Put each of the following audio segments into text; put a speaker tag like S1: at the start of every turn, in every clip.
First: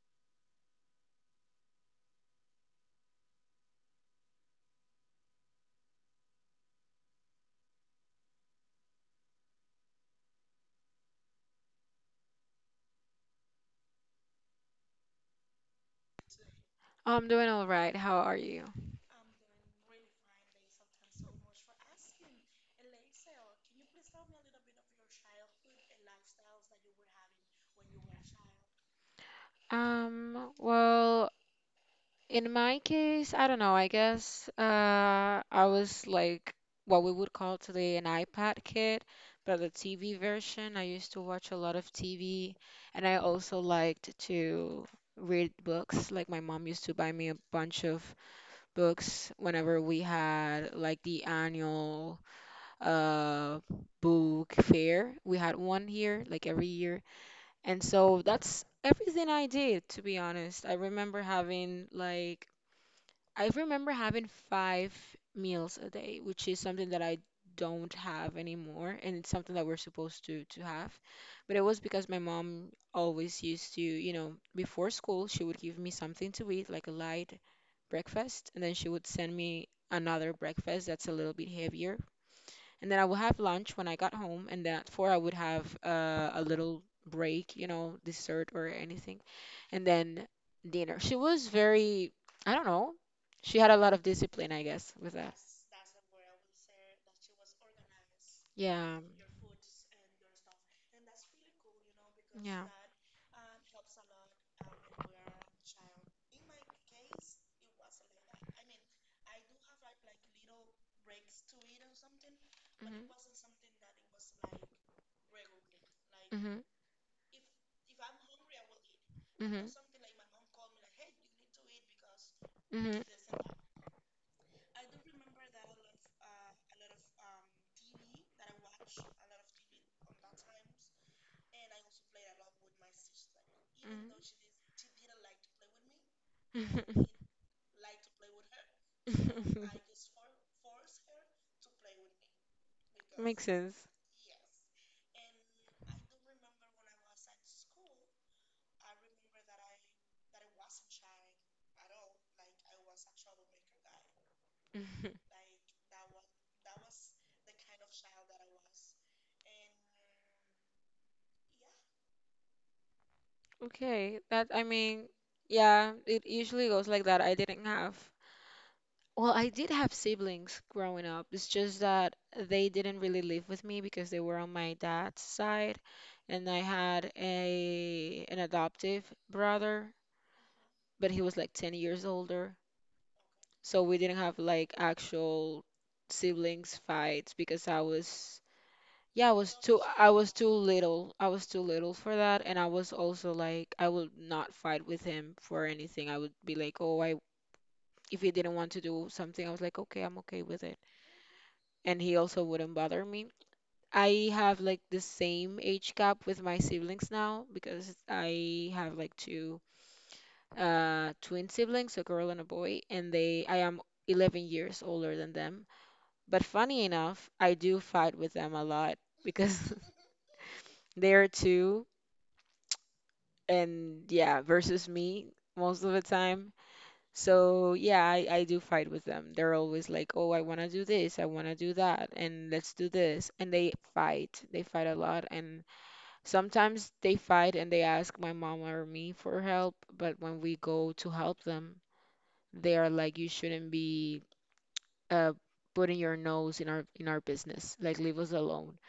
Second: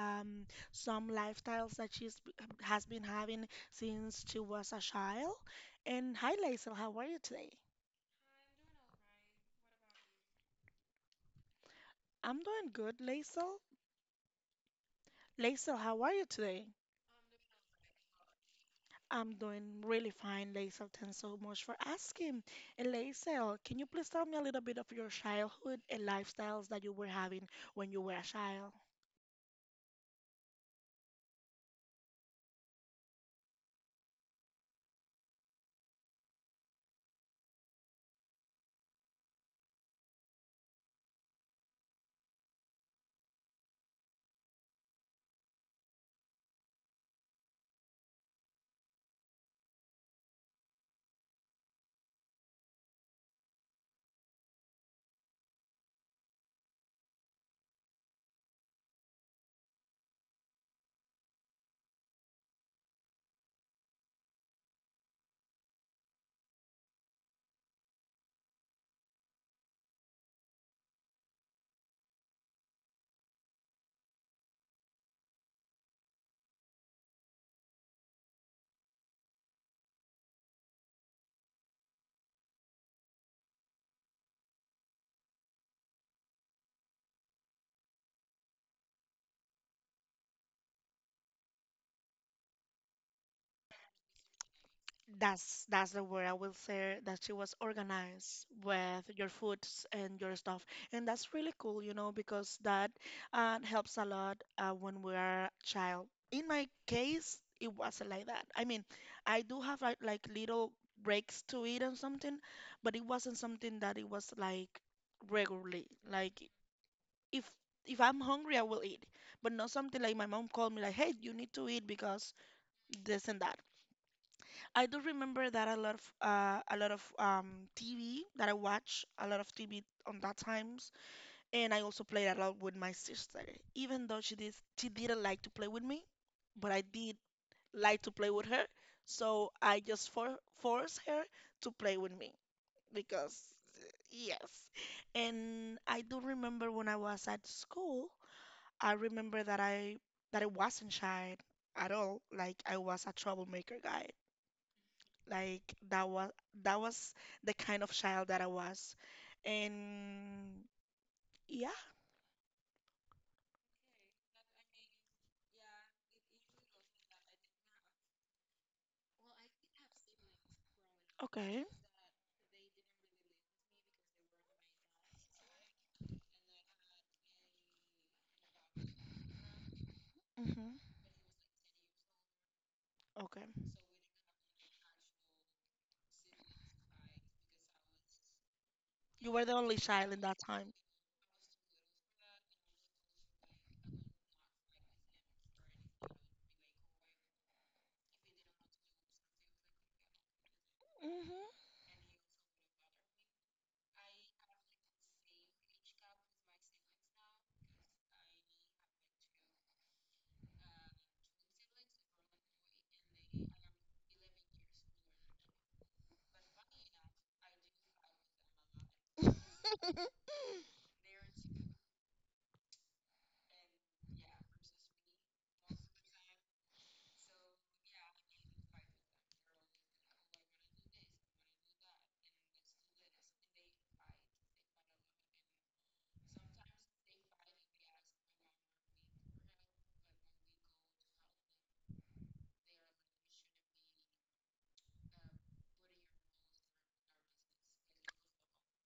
S1: some lifestyles that she's b- has been having since she was a child. And hi, Lacey. How are you today? I'm doing good, Lacey. Lacey, how are you today?
S2: I'm doing all right. How are you?
S1: I'm doing really fine, Laisel. Thanks so much for asking. And Laisel, can you please tell me a little bit of your childhood and lifestyles that you were having when you were a child?
S2: Um, well, in my case, I don't know. I was like what we would call today an iPad kid, but the TV version. I used to watch a lot of TV, and I also liked to read books. Like my mom used to buy me a bunch of books whenever we had like the annual. Uh, book fair. We had one here, like every year. And so that's everything I did, to be honest. I remember having five meals a day, which is something that I don't have anymore. And it's something that we're supposed to have. But it was because my mom always used to before school, she would give me something to eat, like a light breakfast, and then she would send me another breakfast that's a little bit heavier, and then I would have lunch when I got home, and then at four I would have a little break, you know, dessert or anything, and then dinner. She was very, I don't know, she had a lot of discipline, I guess, with that.
S1: That's the word I will say, that she was organized
S2: Yeah.
S1: with your foods and your stuff, and that's really cool, you know, because
S2: Yeah.
S1: that helps a lot when we are child. In my case, it wasn't like that. I mean, I do have like little breaks to eat and something, but it
S2: Mhm.
S1: wasn't something that it was like regularly. Like if if I'm hungry, I will eat, but
S2: Mhm.
S1: not something like my mom called me like, "Hey, you need to eat because
S2: Mhm. Mhm.
S1: this and that." I do remember that a lot of TV that I watch, a lot of TV on that times, and I also played a lot with my sister. Even though she didn't like to play with me, but I
S2: Mm.
S1: did like to play with her, so I just for forced her to play with me because
S2: Makes
S1: uh,
S2: sense.
S1: yes. And I do remember when I was at school, I remember that I wasn't shy at all. Like I was a troublemaker guy.
S2: Mhm.
S1: Like that was that was the kind of child that I was. And yeah.
S2: Okay, that I mean, yeah, it usually goes like that. I didn't have. Well, I did have siblings growing up. It's
S1: Okay.
S2: just that they didn't really live with me because they were on my dad's side, and I had a an adoptive brother,
S1: Hmm.
S2: but he was like 10 years older.
S1: Okay.
S2: So we didn't have like actual siblings fights because I was yeah,
S1: You were the only
S2: I
S1: child in
S2: was
S1: that
S2: too
S1: time.
S2: little. I was too little for that and I was also like I would not fight with him for anything. I would be like, "Oh, I if he didn't want to do something, I was like, Okay, I'm okay with it."
S1: Hmm.
S2: And he also wouldn't bother me. I have like the same age gap with my siblings now because I have like two twin siblings, a girl and a boy, and they I am 11 years older than them. But funny enough, I do fight with them a lot because they're two and yeah, versus me most of the time. So yeah, I do fight with them. They're always like, oh, I want to do this, I want to do that, and let's do this. And they fight. They fight a lot. And sometimes they fight and they ask my mom or me for help. But when we go to help them, they are like, you shouldn't be uh, putting your nose in our business. Like, leave us alone.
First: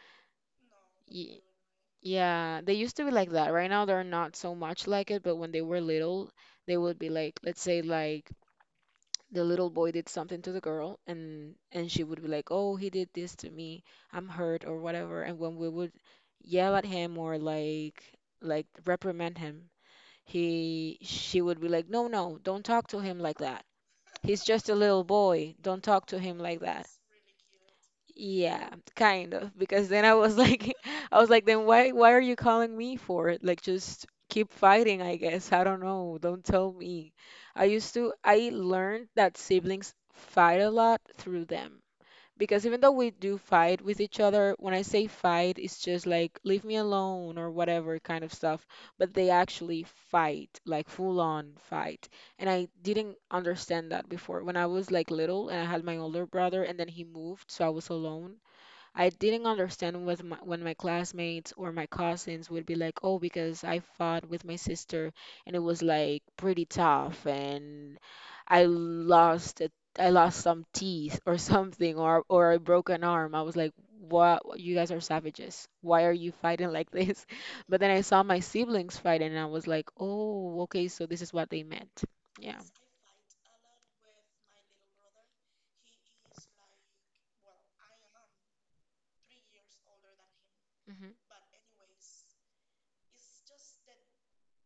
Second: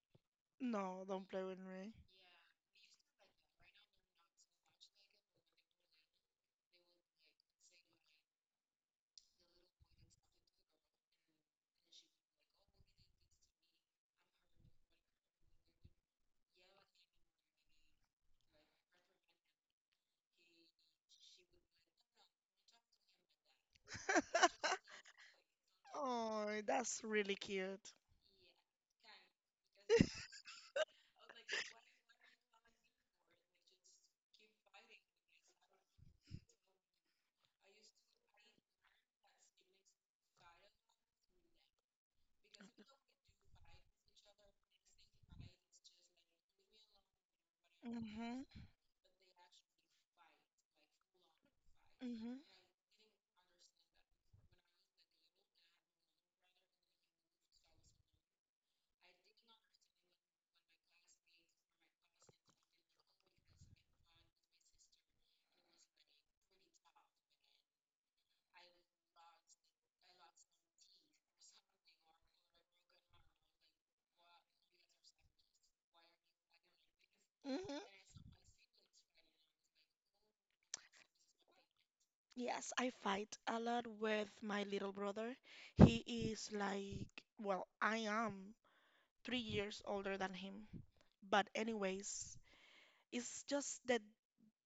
S1: No, don't
S2: Ye-
S1: play with me.
S2: Yeah, they used to be like that. Right now, they're not so much like it, but when they were little, they would be like, let's say like the little boy did something to the girl and she would be like, "Oh, he did this to me. I'm hurt or whatever." And when we would yell at him or like reprimand him, he she would be like, "No, no, don't talk to him like that. He's just a little boy. Don't talk to him like
S1: Oh,
S2: that."
S1: that's really cute.
S2: Yeah, kind of. Because then I was like, I was like, then why are you calling me for it? Like, just keep fighting, I guess. I don't know. Don't tell me. I learned that siblings fight a lot through them because even though we do fight with each other, when I say fight, it's just like leave me alone or whatever kind of
S1: Hmm.
S2: stuff, but they actually fight, like full on fight.
S1: Hmm.
S2: And I didn't understand that before. When I was like little and I had my older brother and then he moved, so I was alone. I didn't understand when my classmates or my cousins would be like, "Oh, because I fought with my sister and it was like pretty tough and I lost a, I lost some teeth or something or I broke an arm." I was like, "What? You guys are savages. Why are you fighting like this?" But
S1: Hmm.
S2: then I saw my siblings fighting and I was like, "Oh, okay, so this is what they meant." Yeah.
S1: Yes, I fight a lot with my little brother. He is like, well, I am 3 years older than him.
S2: Hmm.
S1: But anyways, it's just the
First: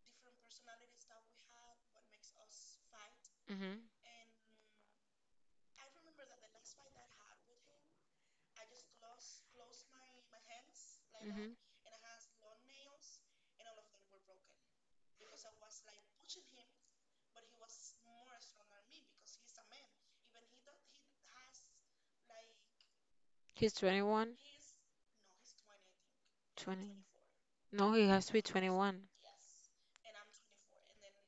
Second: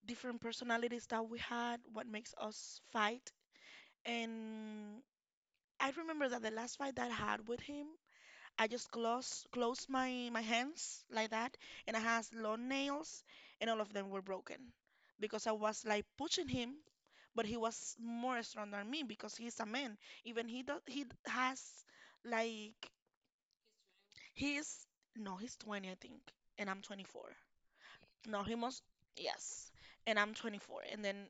S1: different personalities that we had, what makes us fight.
S2: Hmm.
S1: And I remember that the last fight that I had with him, I just closed my hands like that,
S2: Hmm.
S1: and I has long nails, and all of them were broken because I was like pushing him, but he was more strong than me because he's a man. Even he does he d- has like
S2: He's 21,
S1: he's no, he's 20 I think, and I'm
S2: 20.
S1: 24.
S2: No, he has to
S1: No,
S2: be
S1: he must
S2: 21,
S1: yes, and I'm 24, and then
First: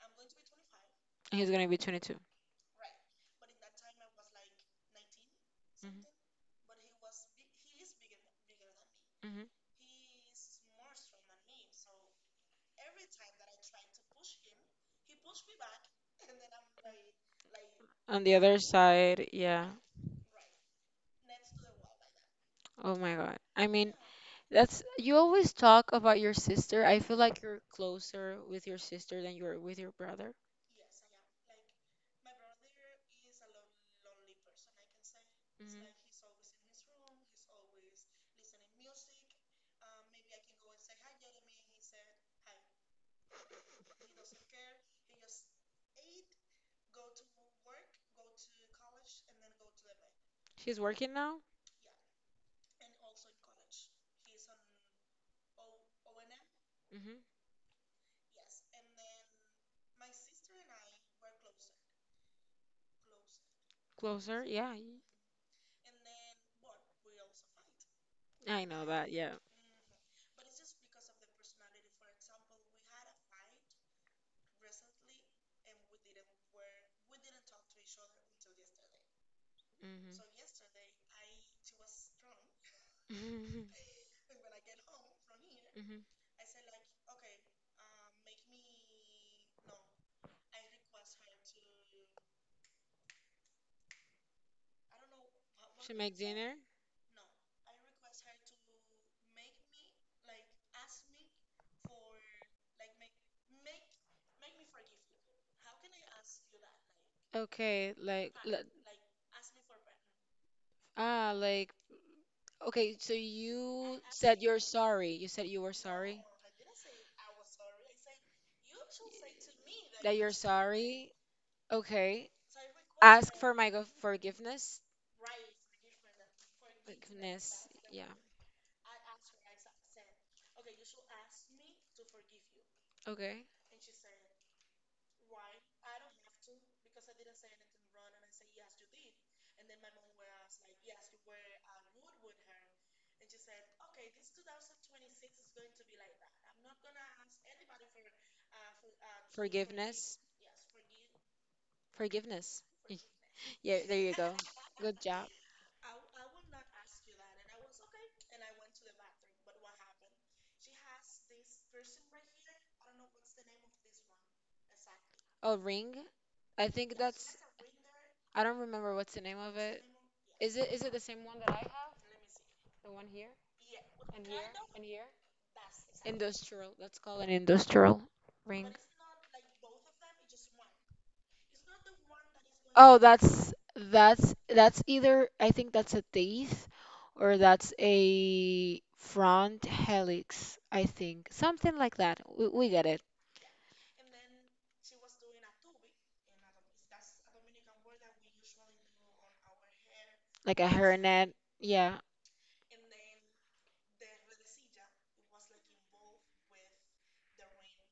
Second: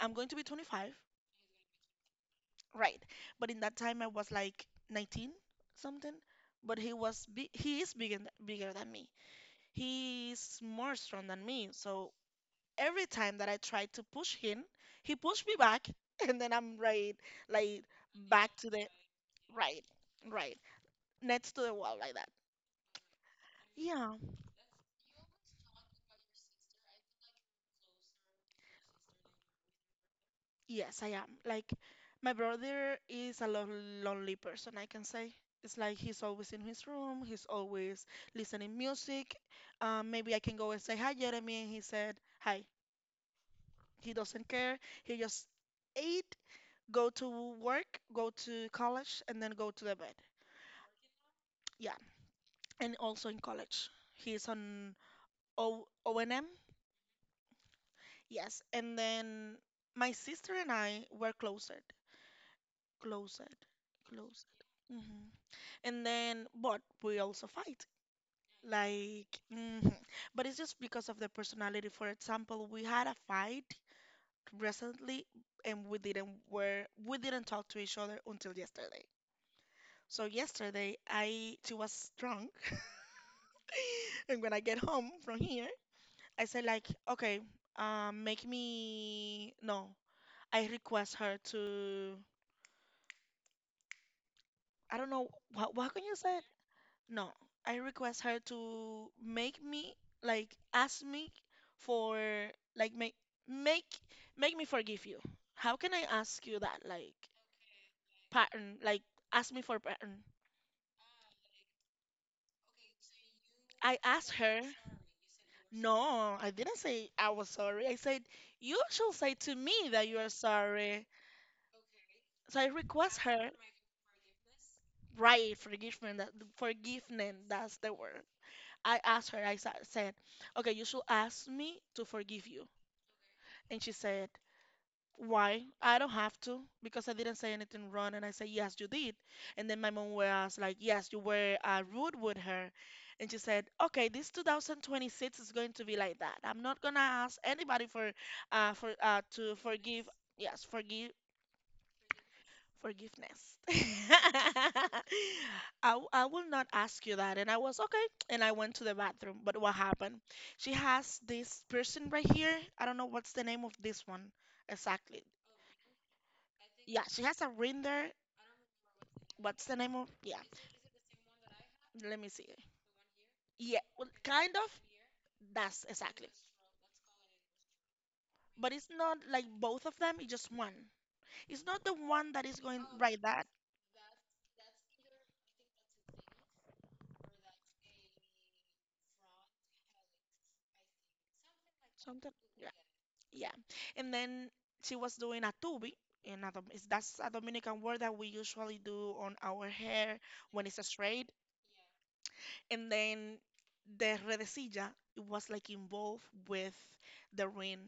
S1: I'm going to be 25,
S2: and he's gonna be 22. Hmm.
S1: right? But in that time I was like 19 something, but he was big, he is bigger than me.
S2: Hmm.
S1: He's more strong than me. So every time that I try to push him, he pushed me back, and then I'm right, like
S2: On the
S1: back
S2: other
S1: to the
S2: side, yeah.
S1: right, right, next to the wall, like that.
S2: Oh my God. I mean,
S1: Yeah,
S2: yeah, that's you always talk about your sister. I feel like you're closer with your sister than you are with your brother.
S1: yes, I am. Like, my brother is a lo lonely person, I can say. It's like he's
S2: Hmm.
S1: always in his room, he's always listening music. Maybe I can go and say hi, Jeremy, and he said hi. He doesn't care. He just ate go to work, go to college, and then go to the bed.
S2: She's working now.
S1: Yeah, and also in college, he's on O and m.
S2: Hmm.
S1: Yes, and then my sister and I were closer, closer,
S2: Closer,
S1: closer.
S2: yeah.
S1: Hmm. And then, but we also fight.
S2: I know that.
S1: Like,
S2: Yeah.
S1: hmm, but it's just because of the personality. For example, we had a fight recently, and we didn't talk to each other until yesterday.
S2: Mhm.
S1: So yesterday, I she was drunk.
S2: Drunk. Mhm.
S1: And when I get home from here,
S2: I
S1: I said like, okay, make me no. I request her to. I don't know what can you say? No, I request her to make me like ask me for like make make me forgive you. How can I ask you that, like
S2: okay, like,
S1: pattern? Like ask me for pattern.
S2: ah, like okay, so I you
S1: I asked her,
S2: sorry. You said you were
S1: no, I didn't say I was sorry. I said, you should say to me that you are sorry.
S2: sorry. Okay.
S1: So I request her,
S2: My go forgiveness.
S1: right, forgiveness, that, forgiveness, that's the word. I asked her, I said, okay, you should ask me to forgive you.
S2: Word. Okay.
S1: And she said, why? I don't have to because I didn't say anything wrong. And I said, yes, you did. And then my mom was like, yes, you were rude with her. And she said, okay, this 2026 is going to be like that. I'm not gonna ask anybody for
S2: For,
S1: to forgive. Yes, forgive
S2: forgiveness. Y-
S1: forgiveness.
S2: Yeah, there you go. Good job.
S1: I, I will not ask you that. And I was okay. And I went to the bathroom. But what happened? She has this person right here. I don't know what's the name of this one exactly.
S2: Oh, ring. I think
S1: Yeah, she
S2: that's.
S1: has a render.
S2: I don't remember what's the name of
S1: What's the
S2: it.
S1: name of? Yeah,
S2: Is it the same one that I have?
S1: let me see.
S2: The one here
S1: Yeah, well,
S2: and here
S1: kind of.
S2: and here?
S1: That's exactly.
S2: Industrial. Let's call it an industrial ring.
S1: But it's not like both of them. It's just one. It's not the one that is going
S2: Oh,
S1: right that.
S2: that's either I think that's a teeth or that's a front helix, I think. Something like that.
S1: Something.
S2: We
S1: Yeah,
S2: get it.
S1: yeah. And then she was doing a tubi. In a, that's a Dominican word that we usually do on our hair
S2: Like a
S1: when it's straight.
S2: hairnet. Yeah.
S1: And then the redecilla, it was like involved with the ring.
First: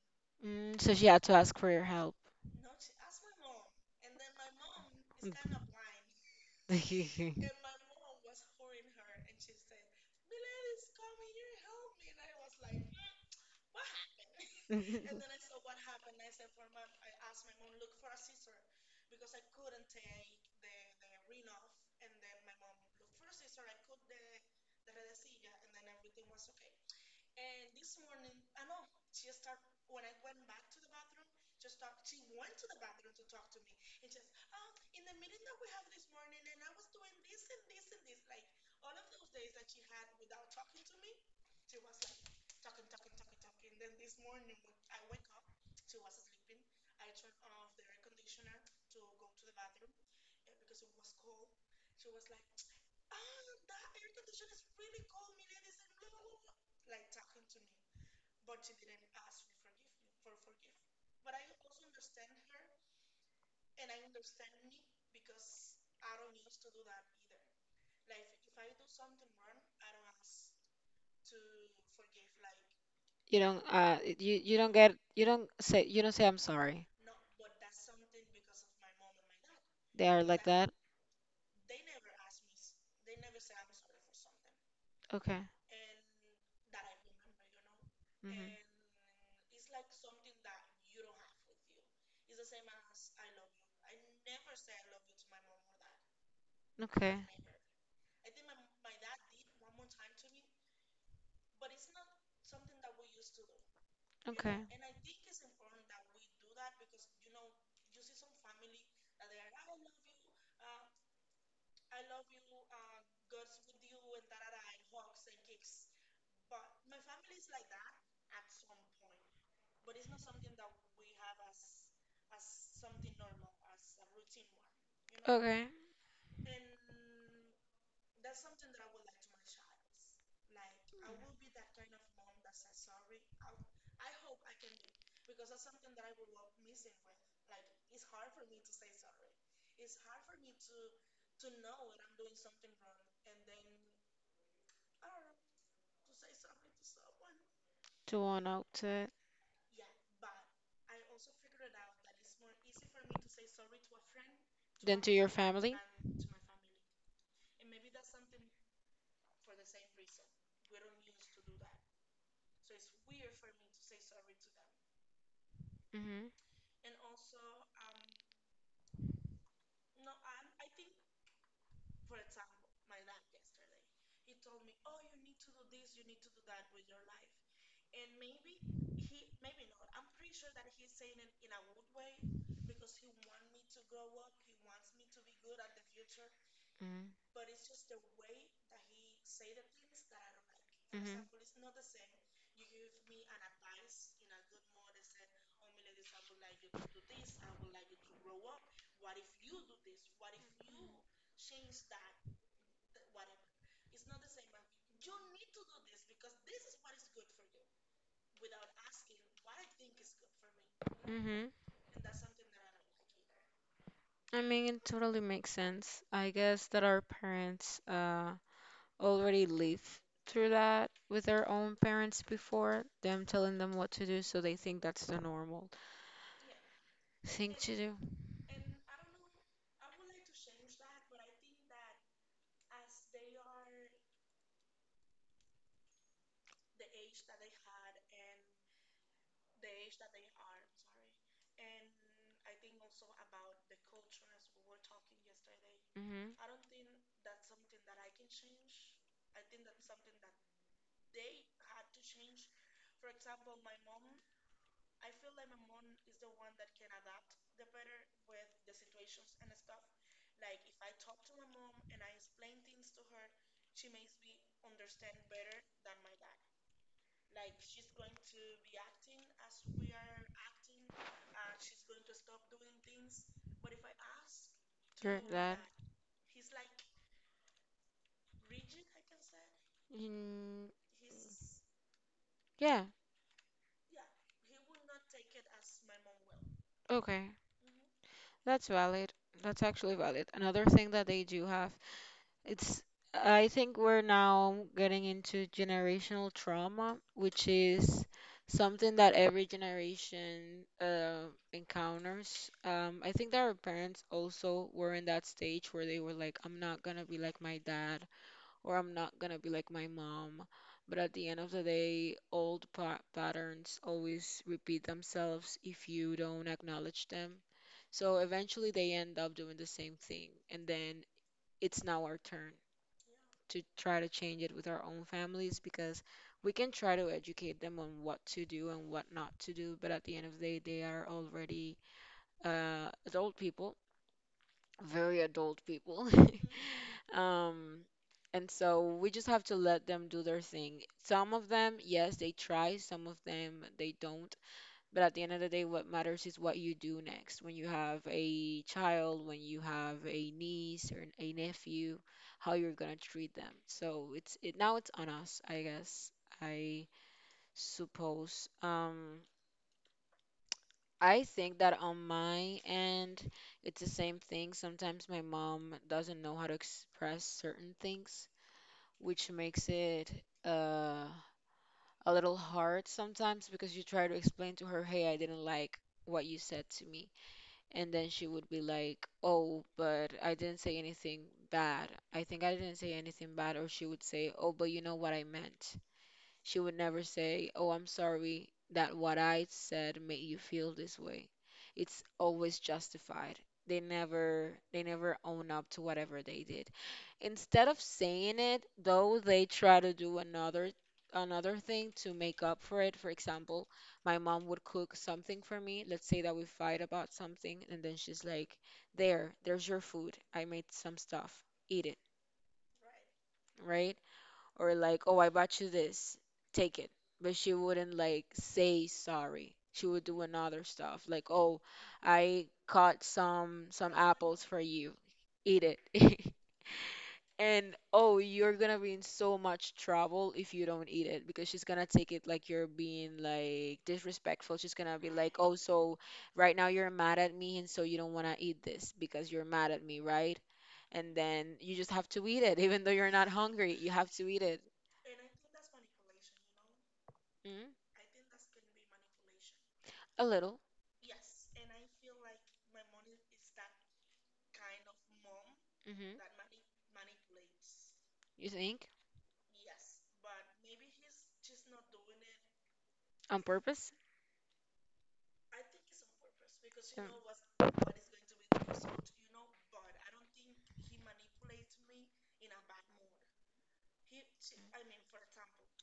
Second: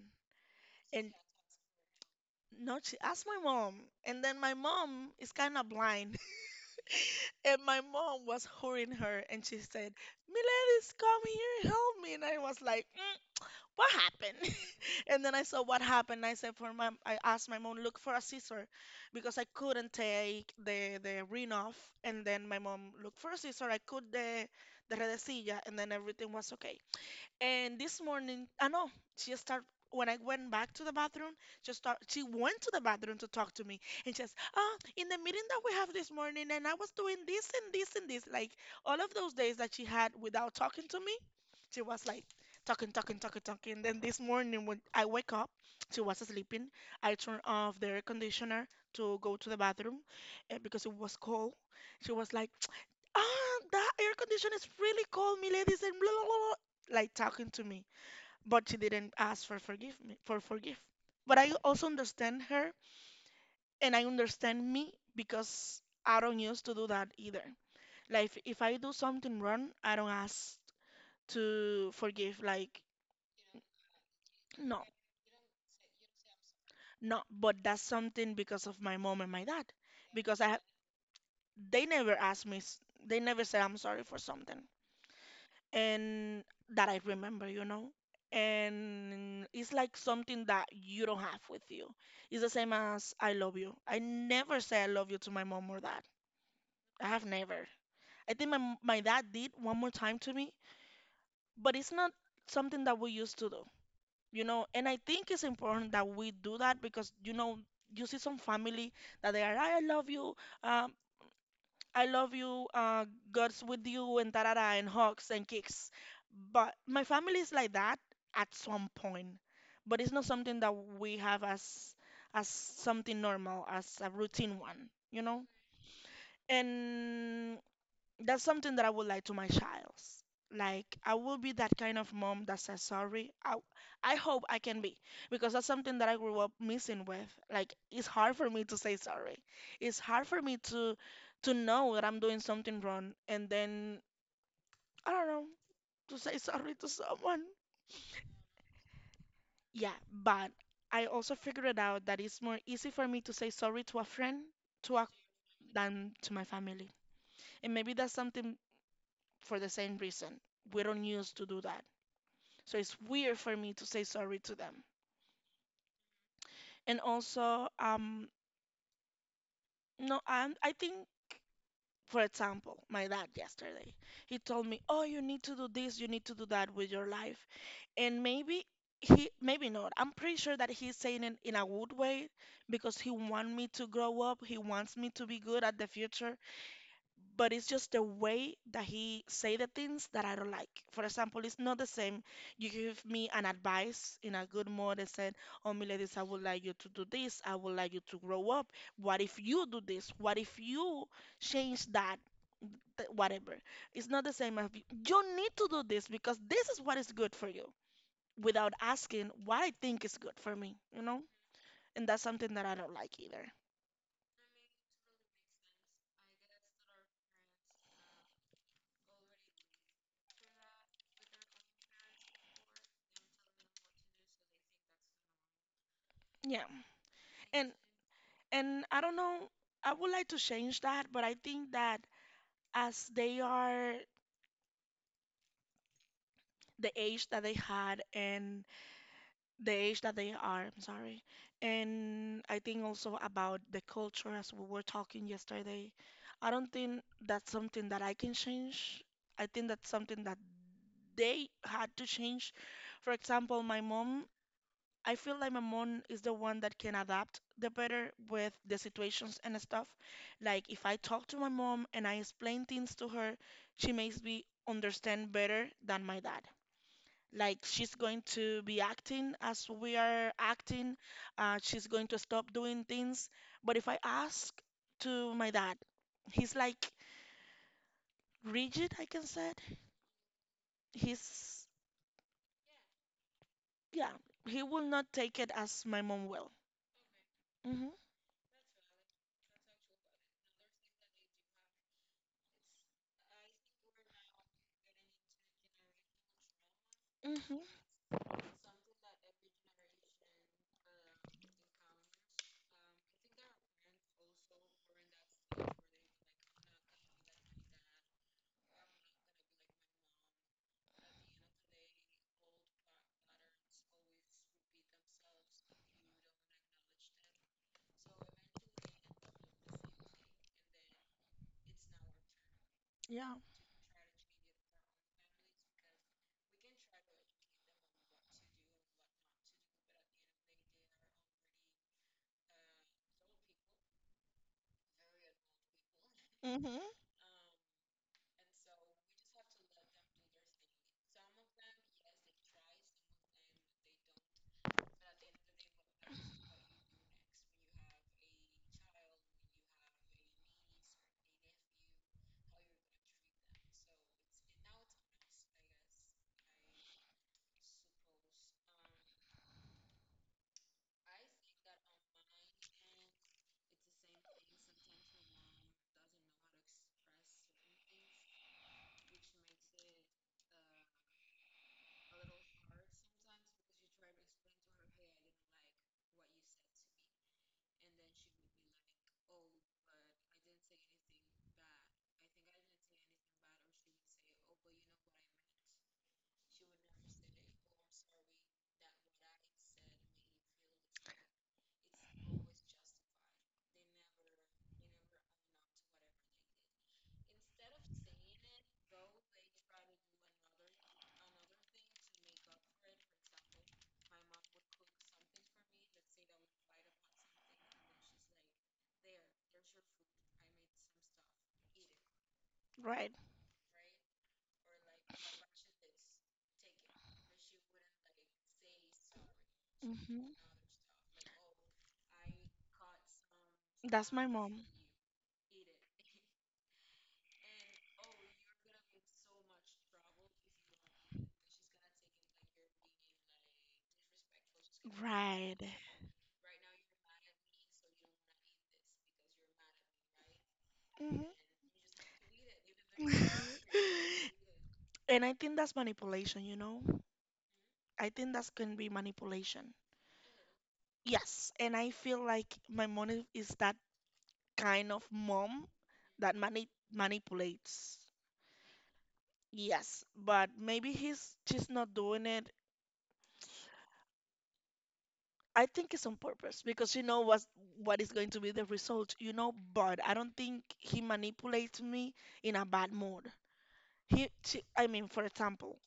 S2: Mm, so she
S1: And
S2: had to ask for your help.
S1: no, she asked my mom, and then my mom is kind of blind, and my mom was hurrying her, and she said, "Miledis, come here, help me." And I was like, mm, "What happened?" And then I saw what happened. I said for my, I asked my mom, "Look for a scissor," because I couldn't take the ring off. And then my mom looked for a scissor. I cut the redecilla, and then everything was okay. And this morning, I know she start when I went back to the bathroom, she went to the bathroom to talk to me, and she says, "Ah, in the meeting that we have this morning, and I was doing this and this and this," like all of those days that she had without talking to me, she was like talking, talking, talking, talking. Then this morning when I wake up, she was sleeping. I turned off the air conditioner to go to the bathroom, because it was cold. She was like, "Ah, that air condition is really cold, my ladies, and blah, blah, blah, blah," like talking to me. But she didn't ask for forgive me, for forgive. But I also understand her and I understand me because I don't used to do that either. Like if I do something wrong, I don't ask to forgive. Like
S2: You don't you you don't
S1: no,
S2: get you don't say I'm sorry.
S1: no. But that's something because of my mom and my dad,
S2: They are
S1: because
S2: like that.
S1: they never asked me. They never said I'm sorry for something.
S2: Okay.
S1: And that I remember, you know.
S2: Mhm.
S1: And it's like something that you don't have with you. It's the same as I love you. I never say I love you to my mom or dad. I
S2: Okay.
S1: have never. I think my dad did one more time to me, but it's not something that we used to do, you
S2: Okay. Okay.
S1: know. And I think it's important that we do that because, you know, you see some family that they are uh, I love you, God's with you, and tarara, and hugs and kicks. But my family is like that at some point. But it's not something that we have as something normal, as a routine one, you know? And that's something that I would like to my child. Like I will be that kind of mom that says sorry. I hope I can be because that's something that I grew up missing with. Like it's hard for me to say sorry. It's hard for me to know that I'm doing something wrong and then I don't know to say sorry to someone.
S2: To one out to it.
S1: Yeah, but I also figured out that it's more easy for me to say sorry to a friend to
S2: Then
S1: a,
S2: to your family.
S1: than to my family. And maybe that's something for the same reason. We don't used to do that. So it's weird for me to say sorry to them.
S2: Mhm.
S1: And also, no, I think, for example, my dad yesterday, he told me, "Oh, you need to do this, you need to do that with your life." And maybe maybe not. I'm pretty sure that he's saying it in a good way because he wants me to grow up. He wants me to be good at the future.
S2: Mhm.
S1: But it's just the way that he say the things that I don't like. For
S2: Mhm.
S1: example, it's not the same. You give me an advice in a good mood and said, "Oh, Miladies, I would like you to do this. I would like you to grow up. What if you do this? What if you change that? Whatever." It's not the same as you "You need to do this because this is what is good for you. Without asking what I think is good for me, you know,
S2: Mhm.
S1: and that's something that I don't like either.
S2: I mean, it totally makes sense. I guess that our parents already lived through that with their own parents before, them telling them what to do, so they think that's the normal
S1: Yeah,
S2: thing
S1: and
S2: to do.
S1: And I don't know, I would like to change that, but I think that as they are the age that they had and the age that they are, I'm sorry. And I think also about the culture as we were talking yesterday.
S2: Mm-hmm.
S1: I don't think that's something that I can change. I think that's something that they had to change. For example, my mom, I feel like my mom is the one that can adapt the better with the situations and stuff. Like if I talk to my mom and I explain things to her, she makes me understand better than my dad. Like she's going to be acting as we are acting, she's going to stop doing things. But if I ask
S2: Sure,
S1: to my
S2: that.
S1: dad, he's like rigid, I can say.
S2: Mm,
S1: He's,
S2: yeah,
S1: yeah, he will not take it as my mom will.
S2: okay.
S1: Hmm.
S2: That's valid. That's actually valid. Another thing that they do have it's, I think we're now getting into generational trauma, which is
S1: Hmm.
S2: something that every generation encounters. I think that our parents also were in that stage where they were like, I'm not gonna be like my dad, or I'm not gonna be like my mom. But at the end of the day, old pa patterns always repeat themselves if you don't acknowledge them. So eventually they end up doing the same thing, and then it's now our turn
S1: Yeah.
S2: to try to change it with our own families, because we can try to educate them on what to do and what not to do, but at the end of the day, they are already adult people, very adult people.
S1: Mm-hmm.
S2: Um, and so we just have to let them do their thing. Some of them, yes, they try, some of them, they don't. But at the end of the day, what matters is what you do next. When you have a child, when you have a niece or a nephew, how you're gonna treat them. So it's it now it's on us, I guess. I suppose. I think that on my end, it's the same thing. Sometimes my mom doesn't know how to express certain things, which makes it uh a little hard sometimes because you try to explain to her, "Hey, I didn't like what you said to me." And then she would be like, oh, but I didn't say anything bad. I think I didn't say anything bad. Or she would say, oh, but you know what I meant. She would never say, oh, I'm sorry that what I said made you feel this way. It's always justified. They never own up to whatever they did. Instead of saying it, though, they try to do another thing to make up for it. For example, my mom would cook something for me. Let's say that we fight about something, and then she's like, "There, there's your food. I made some stuff. Eat it."
S1: Right.
S2: Right? Or like, oh, I bought you this, take it. But she wouldn't like say sorry. She would
S1: Mm-hmm.
S2: do another stuff like, oh, I caught some
S1: That's my
S2: apples for
S1: mom.
S2: you. Eat it. And oh, you're gonna be in so much trouble if you don't eat it because she's gonna take it like you're being like disrespectful. She's gonna be like, oh,
S1: Right.
S2: so right now you're mad at me and so you don't wanna eat this because you're mad at me, right? And
S1: Hmm.
S2: then you just have to eat it even though you're not hungry. You have to eat it.
S1: And I think that's manipulation, you know? I think that's can be manipulation.
S2: A little.
S1: Yes. And I feel like my mom is that kind of mom
S2: Hmm.
S1: that manipulates.
S2: You think?
S1: Yes, but maybe he's just not doing it.
S2: On purpose?
S1: I think it's on purpose because you know
S2: Um,
S1: what is going to be the result, you know, but I don't think he manipulates me in a bad mood. She, I mean, for example,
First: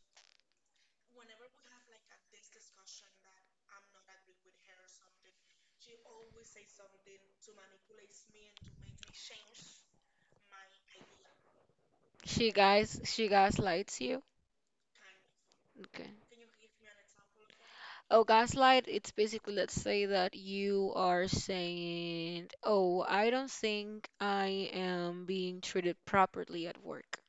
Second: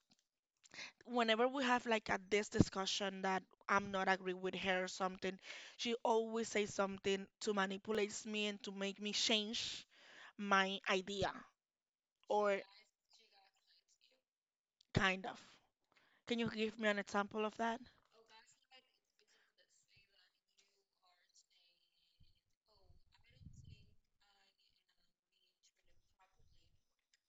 S1: whenever we have like a this discussion that I'm not agree with her or something, she always says something to manipulate me and to make me change my idea
S2: She
S1: or
S2: guys she gaslights you?
S1: kind of.
S2: Okay.
S1: Can you give me an example of that?
S2: Oh, gaslight, it's basically let's say that you are saying, "Oh, I don't think I am being treated properly at work.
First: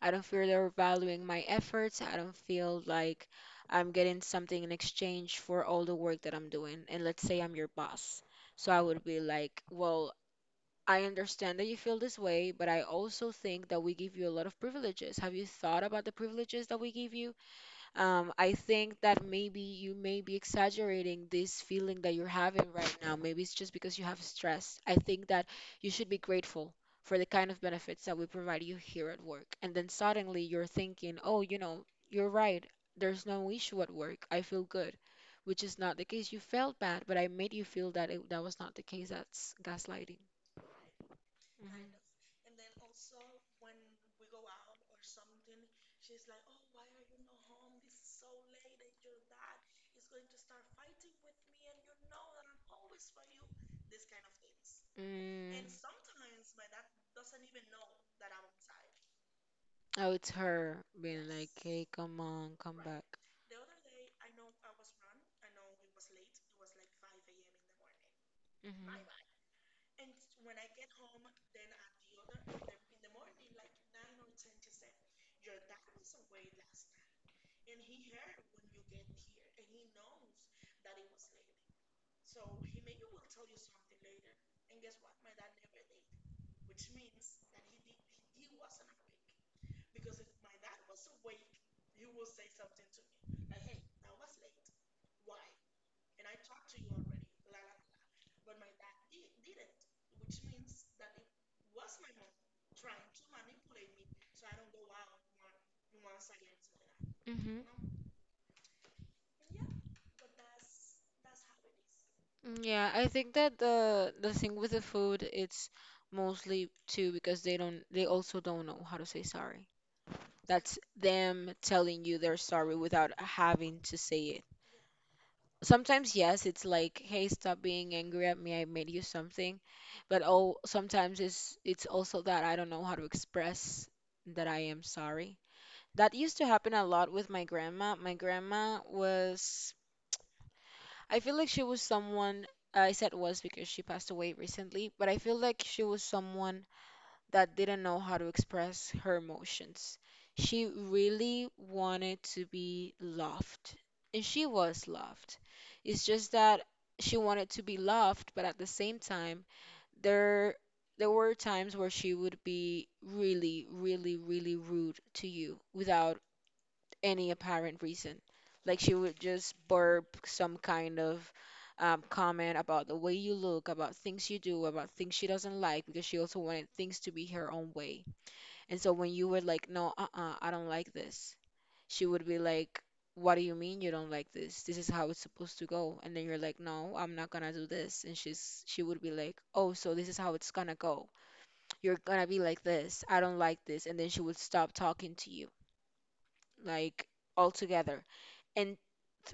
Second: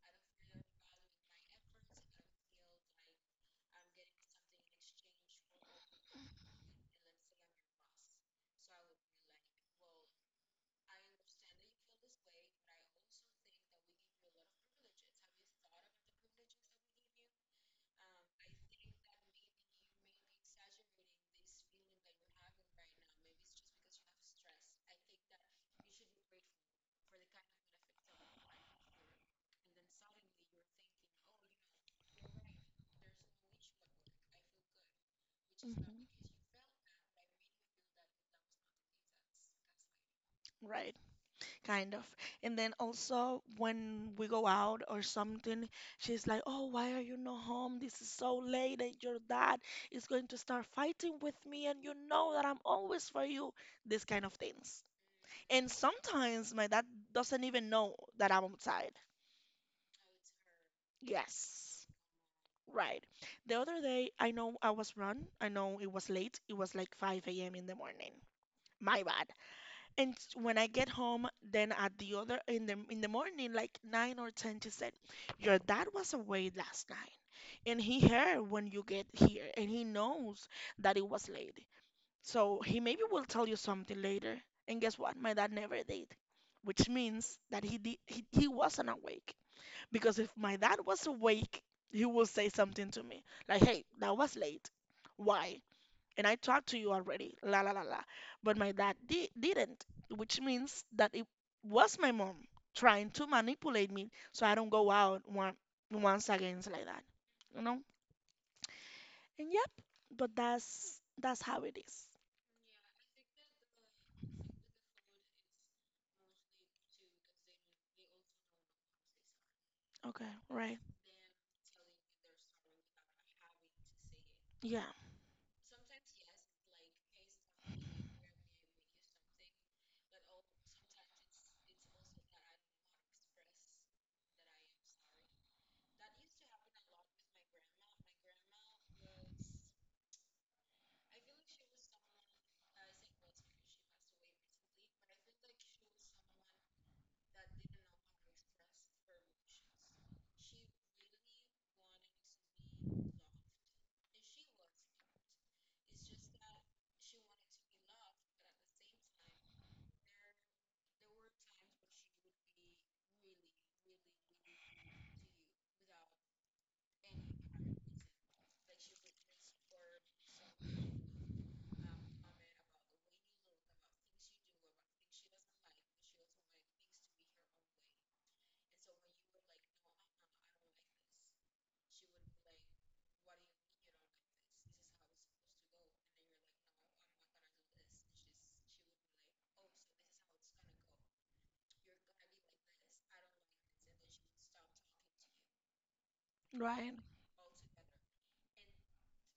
S2: I don't feel they're valuing my efforts. I don't feel like I'm getting something in exchange for all the work that I'm doing." And let's say I'm your boss. So I would be like, "Well, I understand that you feel this way, but I also think that we give you a lot of privileges. Have you thought about the privileges that we give you? I think that maybe you may be exaggerating this feeling that you're having right now. Maybe it's just because you have stress. I think that you should be grateful for the kind of benefits that we provide you here at work. And then suddenly you're thinking, oh, you know, you're right. There's no issue at work. I feel good, which is
S1: Mhm.
S2: not the case. You felt bad, but I made you feel that it, that was not the case. That's gaslighting.
S1: Right,
S2: Mhm.
S1: kind of. And then also when we go out or something, she's like, "Oh, why are you not home? This is so late, and your dad is going to start fighting with me, and you know that I'm always for you." These kind of things.
S2: And Mm.
S1: And sometimes my dad doesn't even know that I'm outside.
S2: Oh, it's her being like, "Hey,
S1: Yes,
S2: come on, come
S1: right.
S2: back."
S1: The other day, I know I was run. I know it was late. It was like 5 a.m. in the morning.
S2: Mhm.
S1: My bad. And when I get home, then at the other in the morning, like nine or ten, she said, "Your dad was away last night, and he heard when you get here, and he knows that it was late. So he maybe will tell you something later." And guess what? My dad never did, which means that he wasn't awake. Because if my dad was awake, he would say something to me like, "Hey, that was late. Why? And I talked to you already, la la la la." But my dad didn't, which means that it was my mom trying to manipulate me so I don't go out once again like that, you
S2: Mhm.
S1: know? And yep, but that's how it is.
S2: Mm, yeah, I think that the thing with the food, it's mostly too because they also don't know how to say sorry.
S1: Okay, right?
S2: That's them telling you they're sorry without having to say it.
S1: Yeah,
S2: Sometimes, yes, it's like, "Hey, stop being angry at me. I made you something." But oh, sometimes it's also that I don't know how to express that I am sorry. That used to happen a lot with my grandma. My grandma was, I feel like she was someone, I said was because she passed away recently, but I feel like she was someone that didn't know how to express her emotions. She really wanted to be loved, and she was loved. It's just that she wanted to be loved, but at the same time, there there were times where she would be really, really, really rude to you without any apparent reason. Like she would just burp some kind of comment about the way you look, about things you do, about things she doesn't like, because she also wanted things to be her own way. And so when you were like, no, uh-uh, I don't like this, she would be like, what do you mean you don't like this? This is how it's supposed to go. And then you're like, no, I'm not gonna do this. And she would be like, oh, so this is how it's gonna go. You're gonna be like this. I don't like this. And then she would stop talking to you,
S1: right.
S2: like altogether. And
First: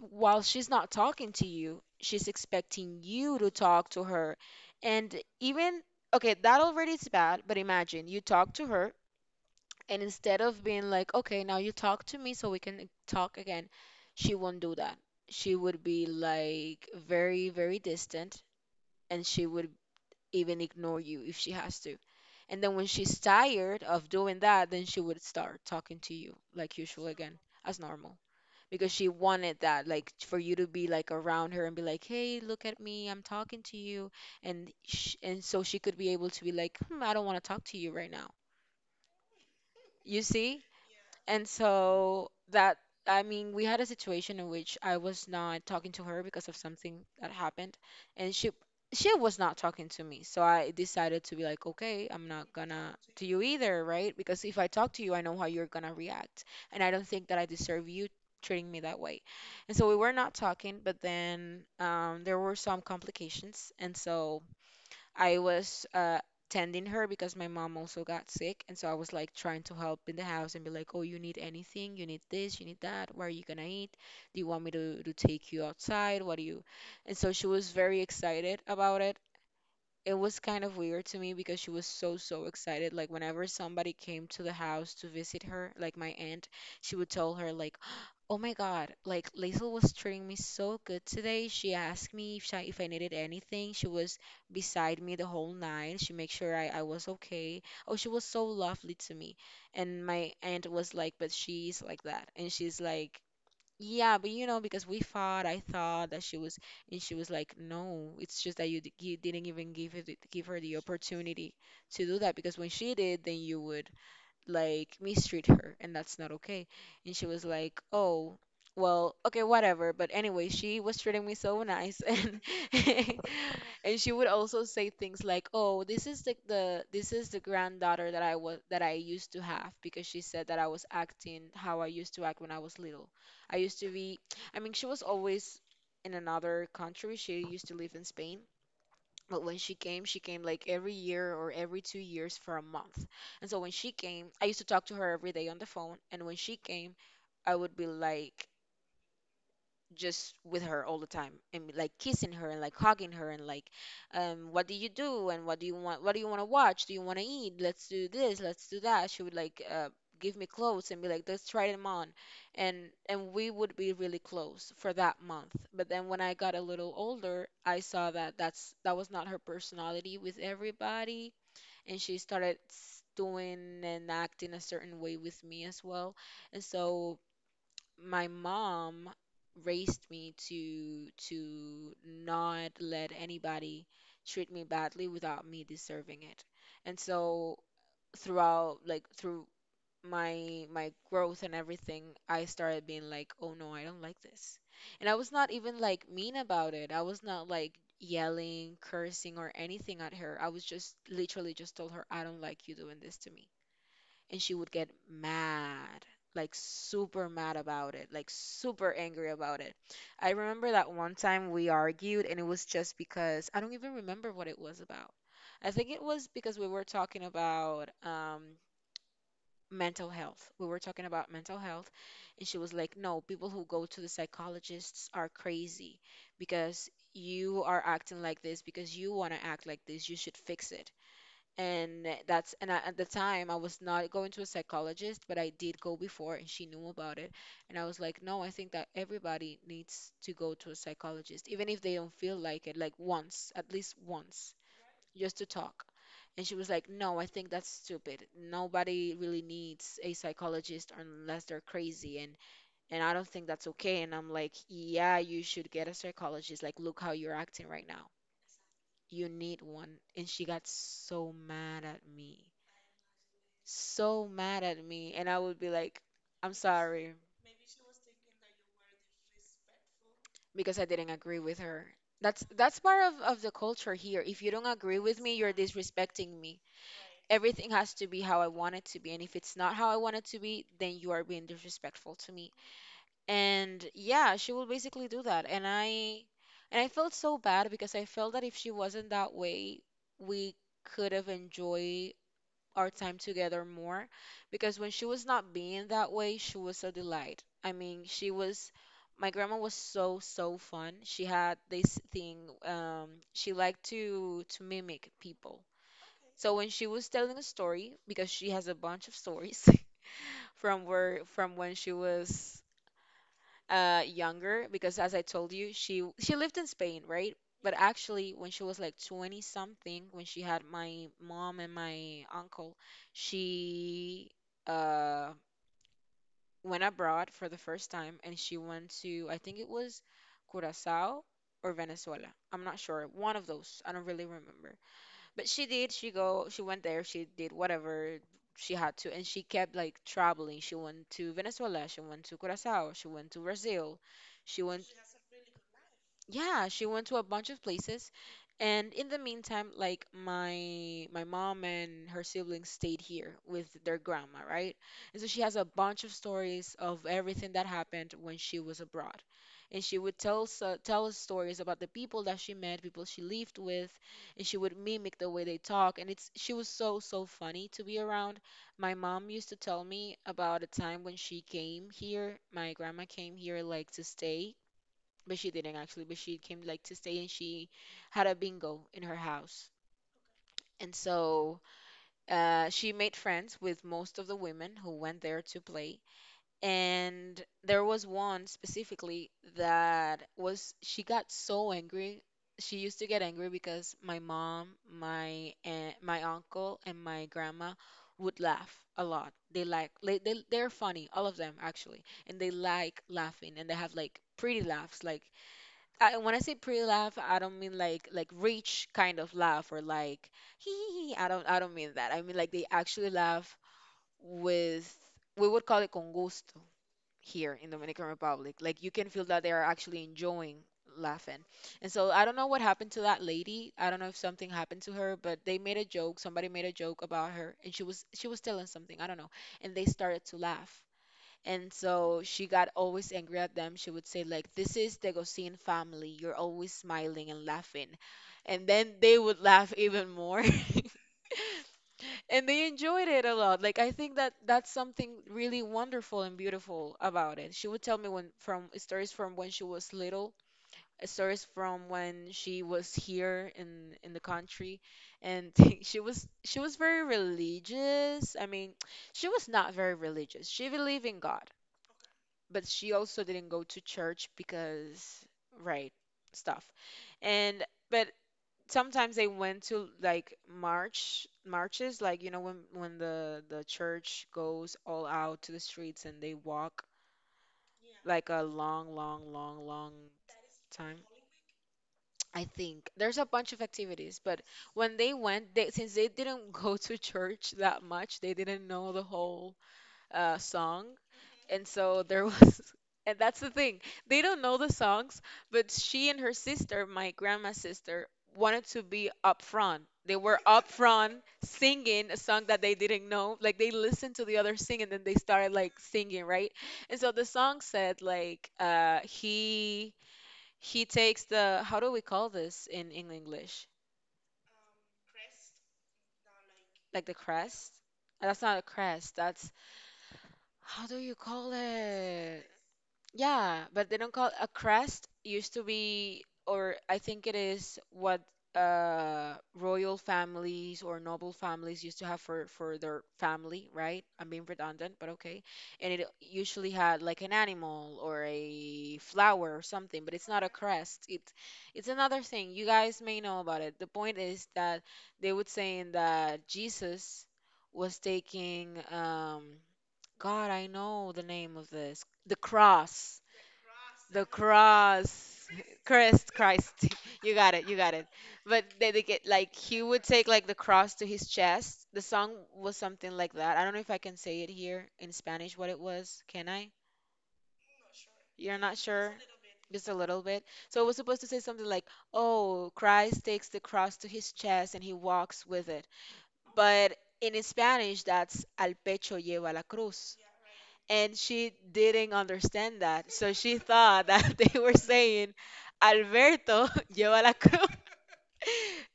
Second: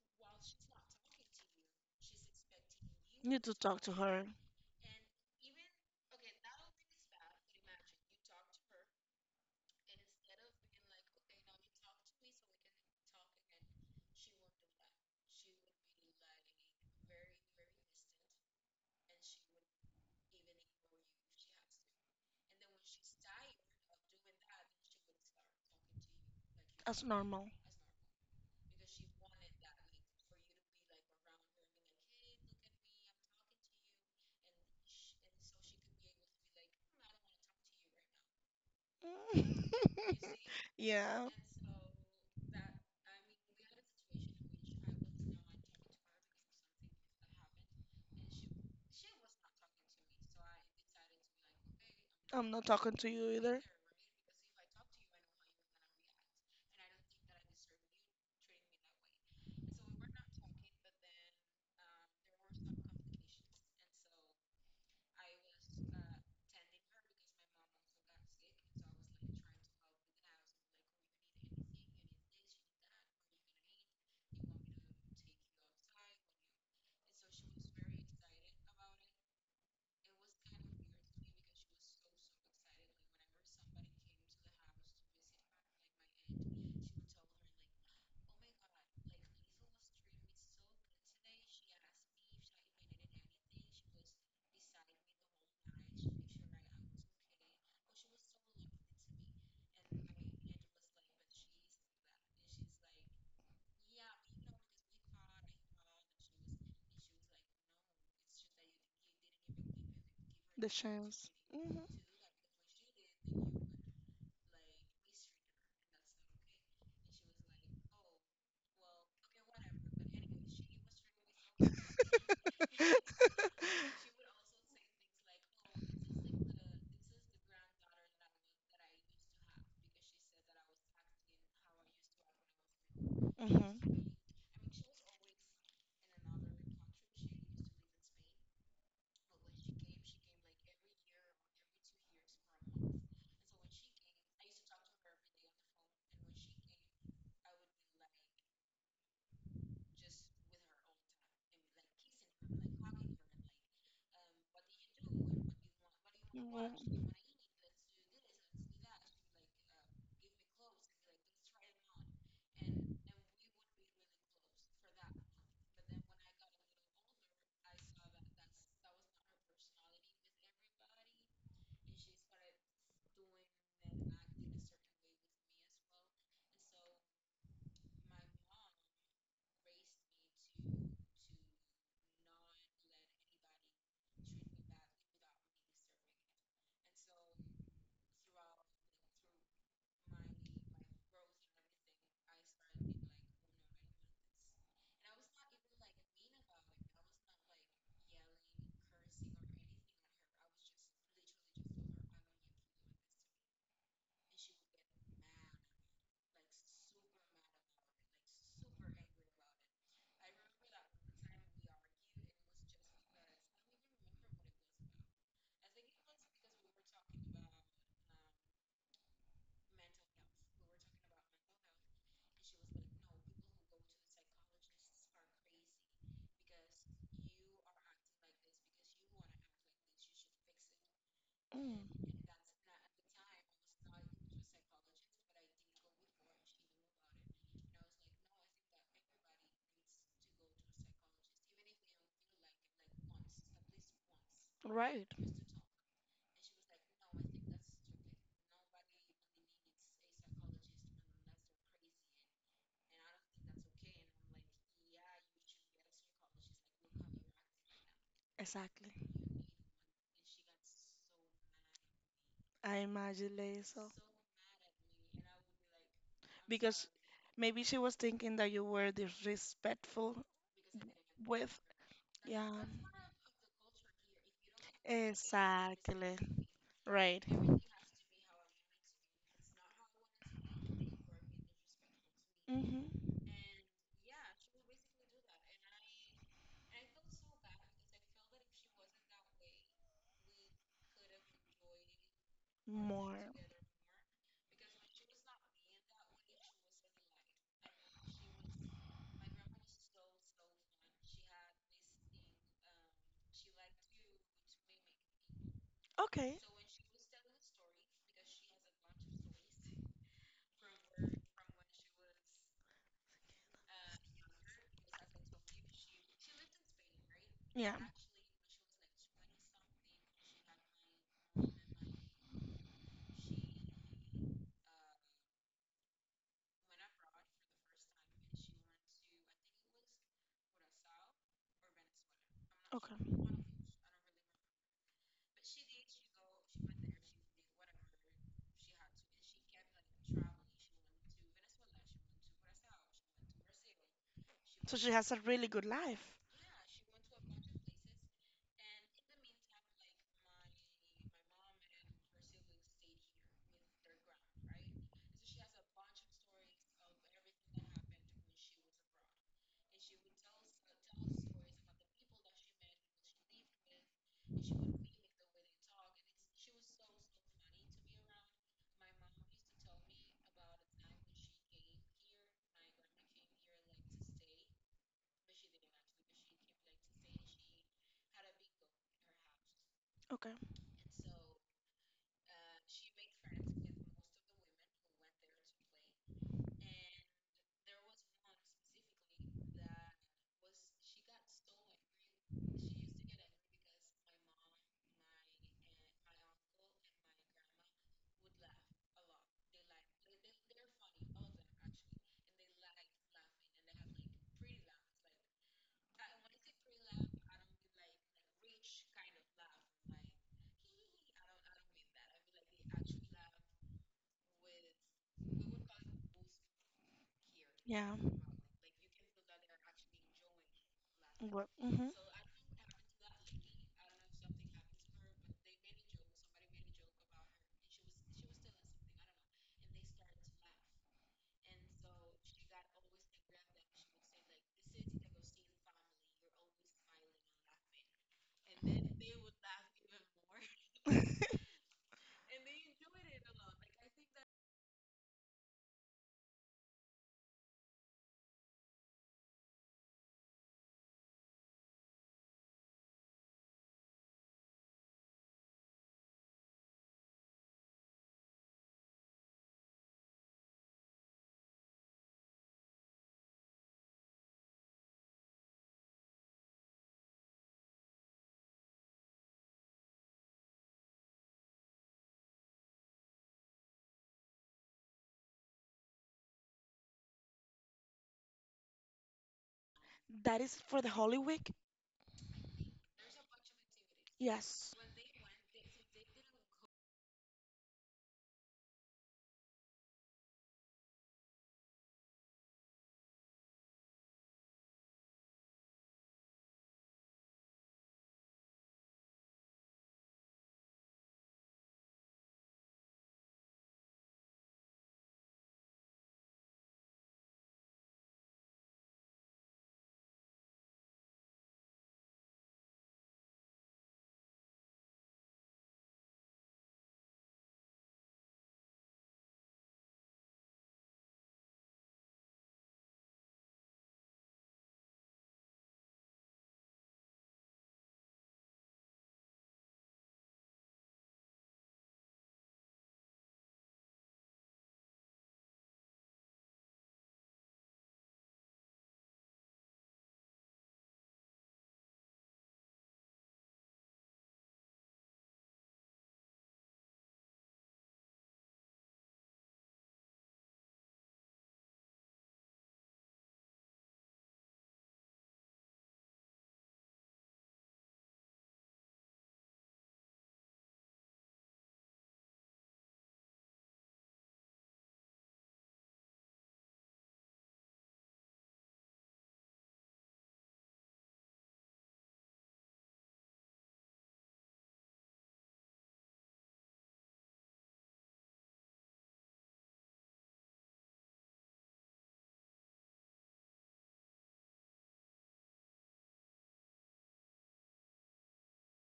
S2: while she's not talking to you, she's expecting you
S1: Need
S2: to
S1: to talk
S2: talk
S1: to
S2: to
S1: her.
S2: her. And even, okay, that already is bad, but imagine you talk to her, and instead of being like, okay, now you talk to me so we can talk again, she won't do that. She would be like very, very distant, and she would even ignore you if she has to. And then when she's tired of doing that, then she would start talking to you like
S1: As
S2: usual again,
S1: normal.
S2: as normal because she wanted that like for you to be like around her and be like, hey, look at me, I'm talking to you, and so she could be able to be like, hmm, I don't want to talk to you right now, you see.
S1: Yeah.
S2: And so that, I mean, we had a situation in which I was not talking to her because of something that happened, and she was not talking to me. So I decided to be like, okay, I'm
S1: I'm
S2: not
S1: not
S2: gonna
S1: talking to
S2: to
S1: you
S2: you
S1: either.
S2: either, right? Because if I talk to you, I know how you're gonna react, and I don't think that I deserve you treating me that way. And so we were not talking, but then there were some complications, and so I was tending her because my mom also got sick, and so I was like trying to help in the house and be like, "Oh, you need anything? You need this, you need that. Where are you gonna eat? Do you want me to take you outside? What do you?" And so she was very excited about it. It was kind of weird to me because she was so so excited, like whenever somebody came to the house to visit her, like my aunt, she would tell her, like, oh my god, like Liesl was treating me so good today. She asked me if I needed anything. She was beside me the whole night. She made sure I was okay. Oh, she was so lovely to me. And my aunt was like, but she's like that. And she's like, yeah, but you know, because we fought, I thought that she was, and she was like, "No, it's just that you didn't even give her
S1: The
S2: the
S1: chance.
S2: opportunity
S1: Hmm.
S2: to do that, because when she did, then you would, like, mistreat her, and that's not okay." And she was like, oh, well, okay, whatever. But anyway, she was treating me so nice, and and she would also say things like, oh, this is the granddaughter that I used to have, because she said that I was acting how I used to act when I was little.
S1: Hmm.
S2: I
S1: Hmm.
S2: used to be. I mean, she was always in another country. She used to live in Spain, but when she came like every year or every 2 years for a month. And so when she came, I used to talk to her every day on the phone. And when she came, I would be like just with her all the time, and like kissing her, and like hugging her, and like what do you do, and what do you want, what do you want to watch, do you want to eat, let's do this, let's do that. She would like give me clothes and be like, let's try them on. and and we would be really close for that month. But then when I got a little older, I saw that that was not her personality with everybody, and she started doing and acting a certain way with me as well. And so my mom raised me to not let anybody treat me badly without me deserving it. And so throughout, like, through my growth and everything, I started being like, "Oh no, I don't like this." And I was not even like mean about it. I was not like yelling, cursing or anything at her. I was just literally just told her, "I don't like you doing this to me." And she would get mad, like super mad about it, like super angry about it. I remember that one time we argued, and it was just because I don't even remember what it was about. I think it was because we were talking about mental health. We were talking about mental health, and she was like, no, people who go to the psychologists are crazy because you are acting like this because you want to act like this. You should fix it.
S1: Mm.
S2: And that's, and I, at the time I was not going to a psychologist, but I did go before, and she knew about it. And I was like, no, I think that everybody needs to go to a psychologist, even if they don't feel like it, like once, at least once,
S1: Right.
S2: just to talk. And she was like, no, I think that's stupid. Nobody really needs a psychologist unless they're crazy, and I don't think that's okay. And I'm like, yeah, you should get a psychologist. Like, look how you're acting right now.
S1: Exactly.
S2: You need one. And she got so mad at me,
S1: I imagine, Liesel.
S2: so mad at me, and I would be like, I'm
S1: Because
S2: sorry,
S1: maybe she was thinking that you were disrespectful
S2: because I didn't agree
S1: with.
S2: with her. That's
S1: Yeah,
S2: that's part of the culture here. If you don't agree with me, you're
S1: exactly.
S2: disrespecting me.
S1: Right.
S2: Everything has to be how I want it to be. And if it's not how I want it to be, then you are being disrespectful to me.
S1: Mm-hmm.
S2: And yeah, she will basically do that. And I felt so bad because I felt that if she wasn't that way, we could have enjoyed our time
S1: More.
S2: together more, because when she was not being that way, she was a delight. I mean, she was, my grandma was so so fun. She had this thing, she liked to mimic people.
S1: Okay.
S2: So when she was telling a story, because she has a bunch of stories from when she was younger, because as I told you, she lived in Spain, right? But
S1: Yeah.
S2: actually when she was like 20 something, when she had my mom and my uncle, she uh went abroad for the first time, and she went to, I think it was Curacao or Venezuela. I'm not
S1: Okay.
S2: sure. One of those. I don't really remember. But she did. She go. She went there. She did whatever she had to, and she kept like traveling. She went to Venezuela. She went to Curacao. She went to Brazil. She
S1: So
S2: went.
S1: she has a really good life.
S2: Yeah, she went to a bunch of places, and in the meantime, like my mom and her siblings stayed here with their grandma, right? And so she has a bunch of stories of everything that happened when she was abroad, and she would tell us tell us stories about the people that she met, people she lived with, and she would mimic the way they talk and it's she was so funny to be around. My mom used to tell me about a time when she came here, my grandma came here like to stay, but she didn't actually, but she came like to stay and she had a bingo in her house.
S1: Okay.
S2: And so she made friends with most of the women who went there to play, and there was one specifically that was, she got so angry. She used to get angry because my mom, my aunt, my uncle, and my grandma would laugh a lot. They like, they're funny, all of them actually. And they like laughing and they have like pretty laughs. Like, I, when I say pretty laugh, I don't mean like rich kind of laugh or like, hee hee hee. I don't mean that. I mean like they actually laugh with, we would call it con gusto here in
S1: Yeah.
S2: Dominican Republic. Like you can feel that they are actually enjoying laughing.
S1: What? Hmm.
S2: And so I don't know what happened to that lady. I don't know if something happened to her, but they made a joke. Somebody made a joke about her and she was telling something, I don't know. And they started to laugh. And so she got always angry at them. She would say like, "This is the Gosin family. You're always smiling and laughing." And then they would laugh even more. And they enjoyed it a lot. Like I think that that's something really wonderful and beautiful about it. She would tell me when from stories from when she was little, stories from when she was here in the country, and she was very religious. I mean, she was not very religious. She believed in God, but she also didn't go to church because right stuff, and. But sometimes they went to like marches, like, you know, when the church goes all out to the streets and they walk like a long
S1: That is for the
S2: time.
S1: Holy Week?
S2: I think there's a bunch of activities, but
S1: Yes.
S2: when they went, they, since they didn't go to church that much, they didn't know the whole song. And so there was, and that's the thing. They don't know the songs, but she and her sister, my grandma's sister, wanted to be up front. They were up front singing a song that they didn't know. Like they listened to the other sing and then they started like singing, right? And so the song said like he takes the, how do we call this in English? Like the crest? That's not a crest. That's, how do you call it? Yeah, but they don't call a crest, used to be, or I think it is what royal families or noble families used to have for their family, right? I'm being redundant, but okay. And it usually had like an animal or a flower or something, but it's not a crest. It's another thing. You guys may know about it. The point is that they would say that Jesus was taking God, I know the name of this. The cross. The cross. Christ, Christ. You got it, you got it. But they get like he would take like the cross to his chest. The song was something like that. I don't know if I can say it here in Spanish what it was. Can I? You're not sure? Just a little bit. So it was supposed to say something like, "Oh, Christ takes the cross to his chest and he walks with it." But in Spanish, that's al pecho lleva la cruz. And she didn't understand that. So she thought that they were saying, Alberto lleva la cruz,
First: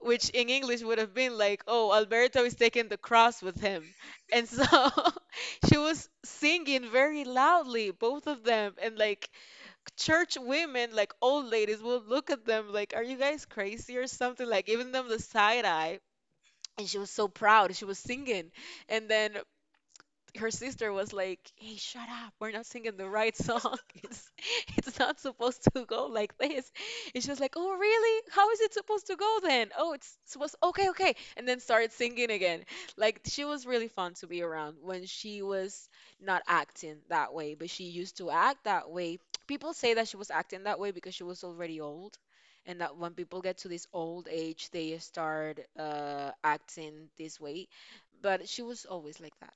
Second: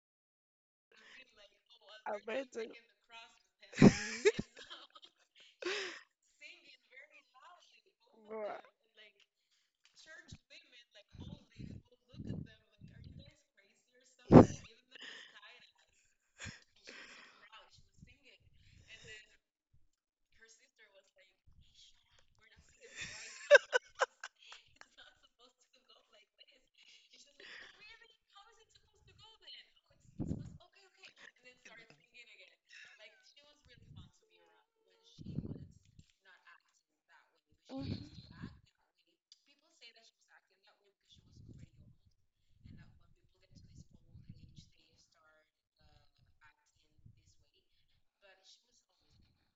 S2: which in English would have been like, oh,
S1: I
S2: Alberto
S1: bet
S2: is
S1: it.
S2: taking the cross with him. And so she was singing very loudly, both of
S1: Bruh.
S2: them. And like church women, like old ladies, will look at them like, are you guys crazy or something? Like giving them the side eye, and she was so proud she was singing. And then her sister was like, "Hey, shut up! We're not singing the right song. It's it's not supposed to go like this." And she was like, "Oh, really? How is it supposed to go then? Oh, it's supposed, okay, okay." And then started singing again. Like she was really fun to be around when she was not acting that way, but she
S1: Mhm.
S2: used to act that way. People say that she was acting that way because she was already old. And that when people get to this old age, they start acting this way. But she was always like that.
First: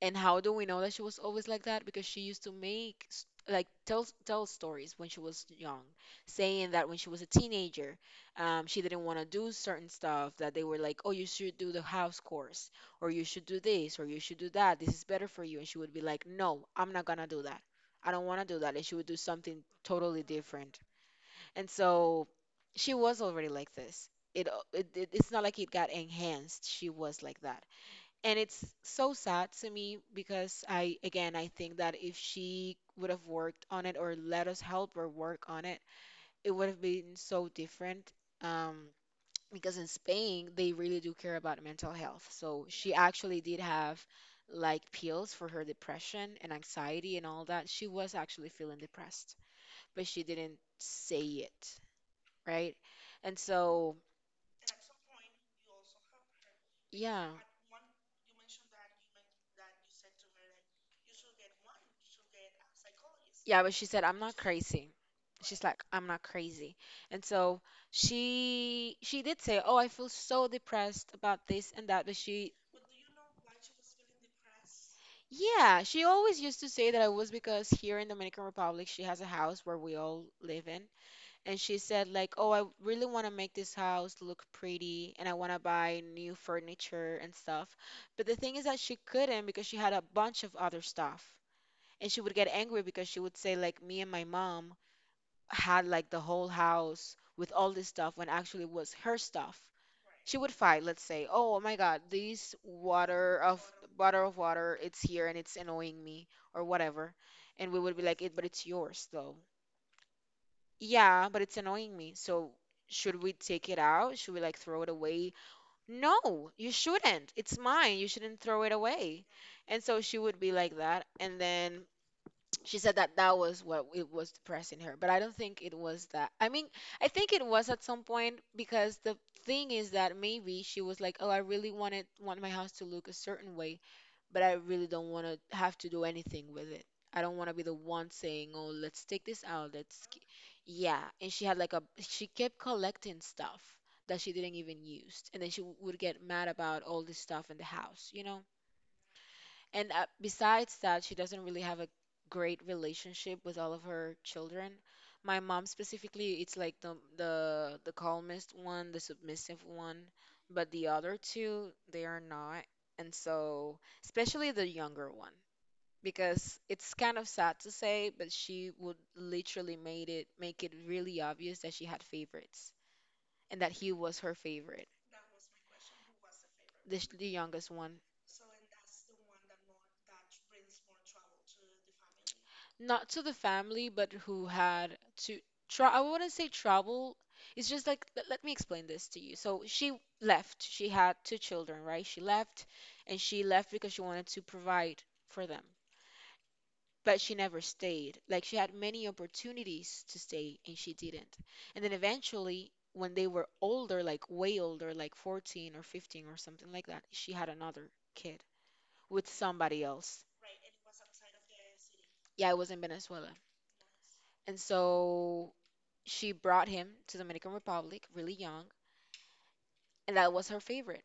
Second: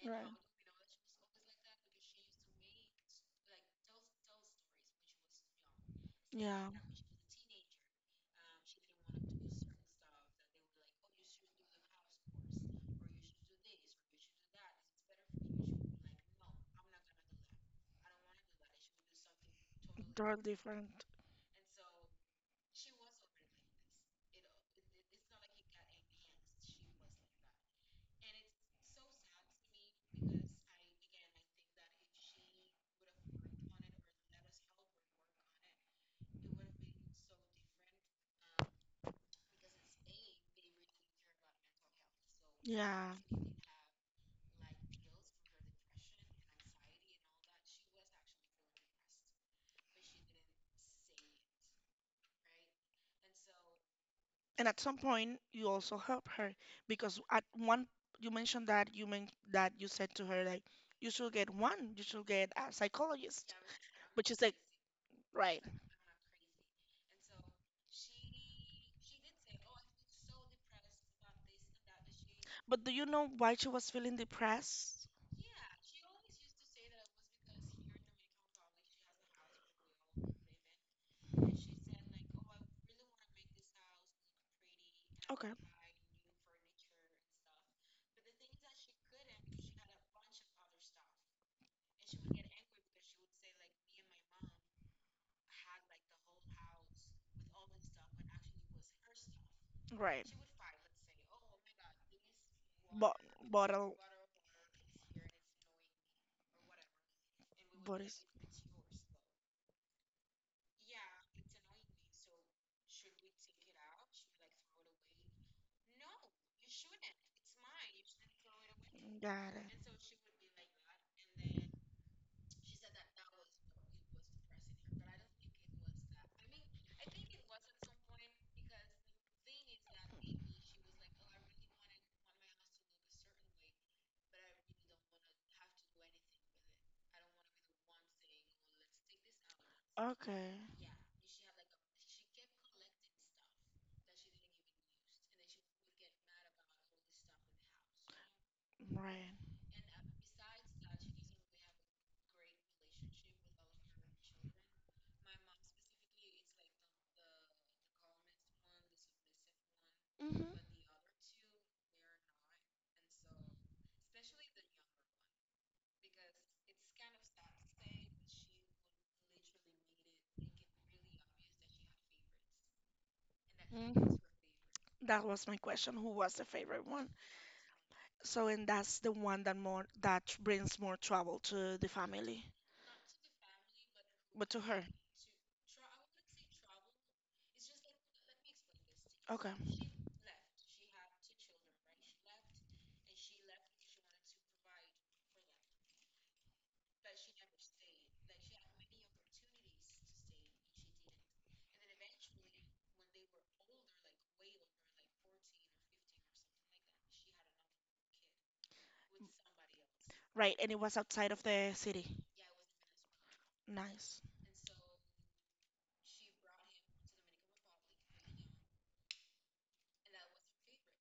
S2: And
S1: Right.
S2: how do we know that she was always like that? Because she used to make, like, tell stories when she was young,
S1: Yeah.
S2: saying that when she was a teenager, she didn't want to do certain stuff. That they were like, "Oh, you should do the house course, or you should do this, or you should do that. This is better for you." And she would be like, "No, I'm not gonna do that. I don't want to do that." And she would do something totally
S1: Totally
S2: different.
S1: different.
S2: And so she was already like this. It it's not like it got enhanced. She was like that, and it's so sad to me because I, again, I think that if she would have worked on it or let us help her work on it, it would have been so different. Um, because in Spain they really do care about mental health. So she
S1: Yeah.
S2: actually did have like pills for her depression and anxiety and all that. She was actually feeling depressed, but she didn't say it, right? And so
S1: And at some point, you also help her because
S2: yeah.
S1: at one, you mentioned that you meant that you said to her like, you should get one, you should get a psychologist.
S2: Yeah, but she said, I'm
S1: But
S2: not
S1: she's like,
S2: crazy. She's
S1: right.
S2: like, I'm not crazy. And so she did say, Oh, I feel so depressed about this and that, but she
S1: But do you know why she was feeling depressed?
S2: yeah, she always used to say that I was because here in Dominican Republic she has a house where we all live in. And she said like, "Oh, I really want to make this house look pretty and I
S1: Okay.
S2: want to buy new furniture and stuff." But the thing is that she couldn't because she had a bunch of other stuff. And she would get angry because she would say like me and my mom had like the whole house with all this stuff when actually it was her stuff.
S1: Right.
S2: She would fight, let's say, oh my god, this
S1: Bo
S2: water of
S1: bottle.
S2: bottle of water, it's here and it's annoying me, or whatever. And we would be like,
S1: Bottles.
S2: it, but it's yours though. Yeah, but it's annoying me, so should we take it out, should we like throw it away? No, you shouldn't, it's mine, you shouldn't throw it away.
S1: Got
S2: And
S1: it.
S2: so she would be like that, and then she said that that was what it was depressing her, but I don't think it was that. I mean, I think it was at some point because the thing is that maybe she was like, oh, I really want my house to look a certain way, but I really don't want to have to do anything with it. I don't want to be the one saying, oh, let's take this out, let's k-"
S1: Okay.
S2: Yeah, and she had like a, she kept collecting stuff that she didn't even use, and then she would get mad about all this stuff in the house, you know.
S1: Right.
S2: And besides that, she doesn't really have a great relationship with all of her children. My mom specifically, it's like the the calmest one, the submissive one,
S1: Hmm.
S2: but the other two, they are not. And so, especially the younger one, because it's kind of sad to say, but she would literally made it make it really obvious that she had favorites and that he was her favorite,
S1: That was my question. Who was the favorite
S2: the,
S1: one?
S2: the youngest one.
S1: So, and that's the one that more that brings more trouble to the family,
S2: Not to the family, but who
S1: but to her.
S2: had to try. I wouldn't say travel. It's just like, let me explain this to you.
S1: Okay.
S2: So she left. She had two children, right? She left, and she left because she wanted to provide for them. But she never stayed. Like she had many opportunities to stay, and she didn't. And then eventually, when they were older, like way older, like 14 or 15 or something like that, she had another kid with somebody else.
S1: Right, and it was outside of the city.
S2: Yeah, it was in Venezuela.
S1: Nice.
S2: And so she brought him to Dominican Republic really young, and that was her favorite.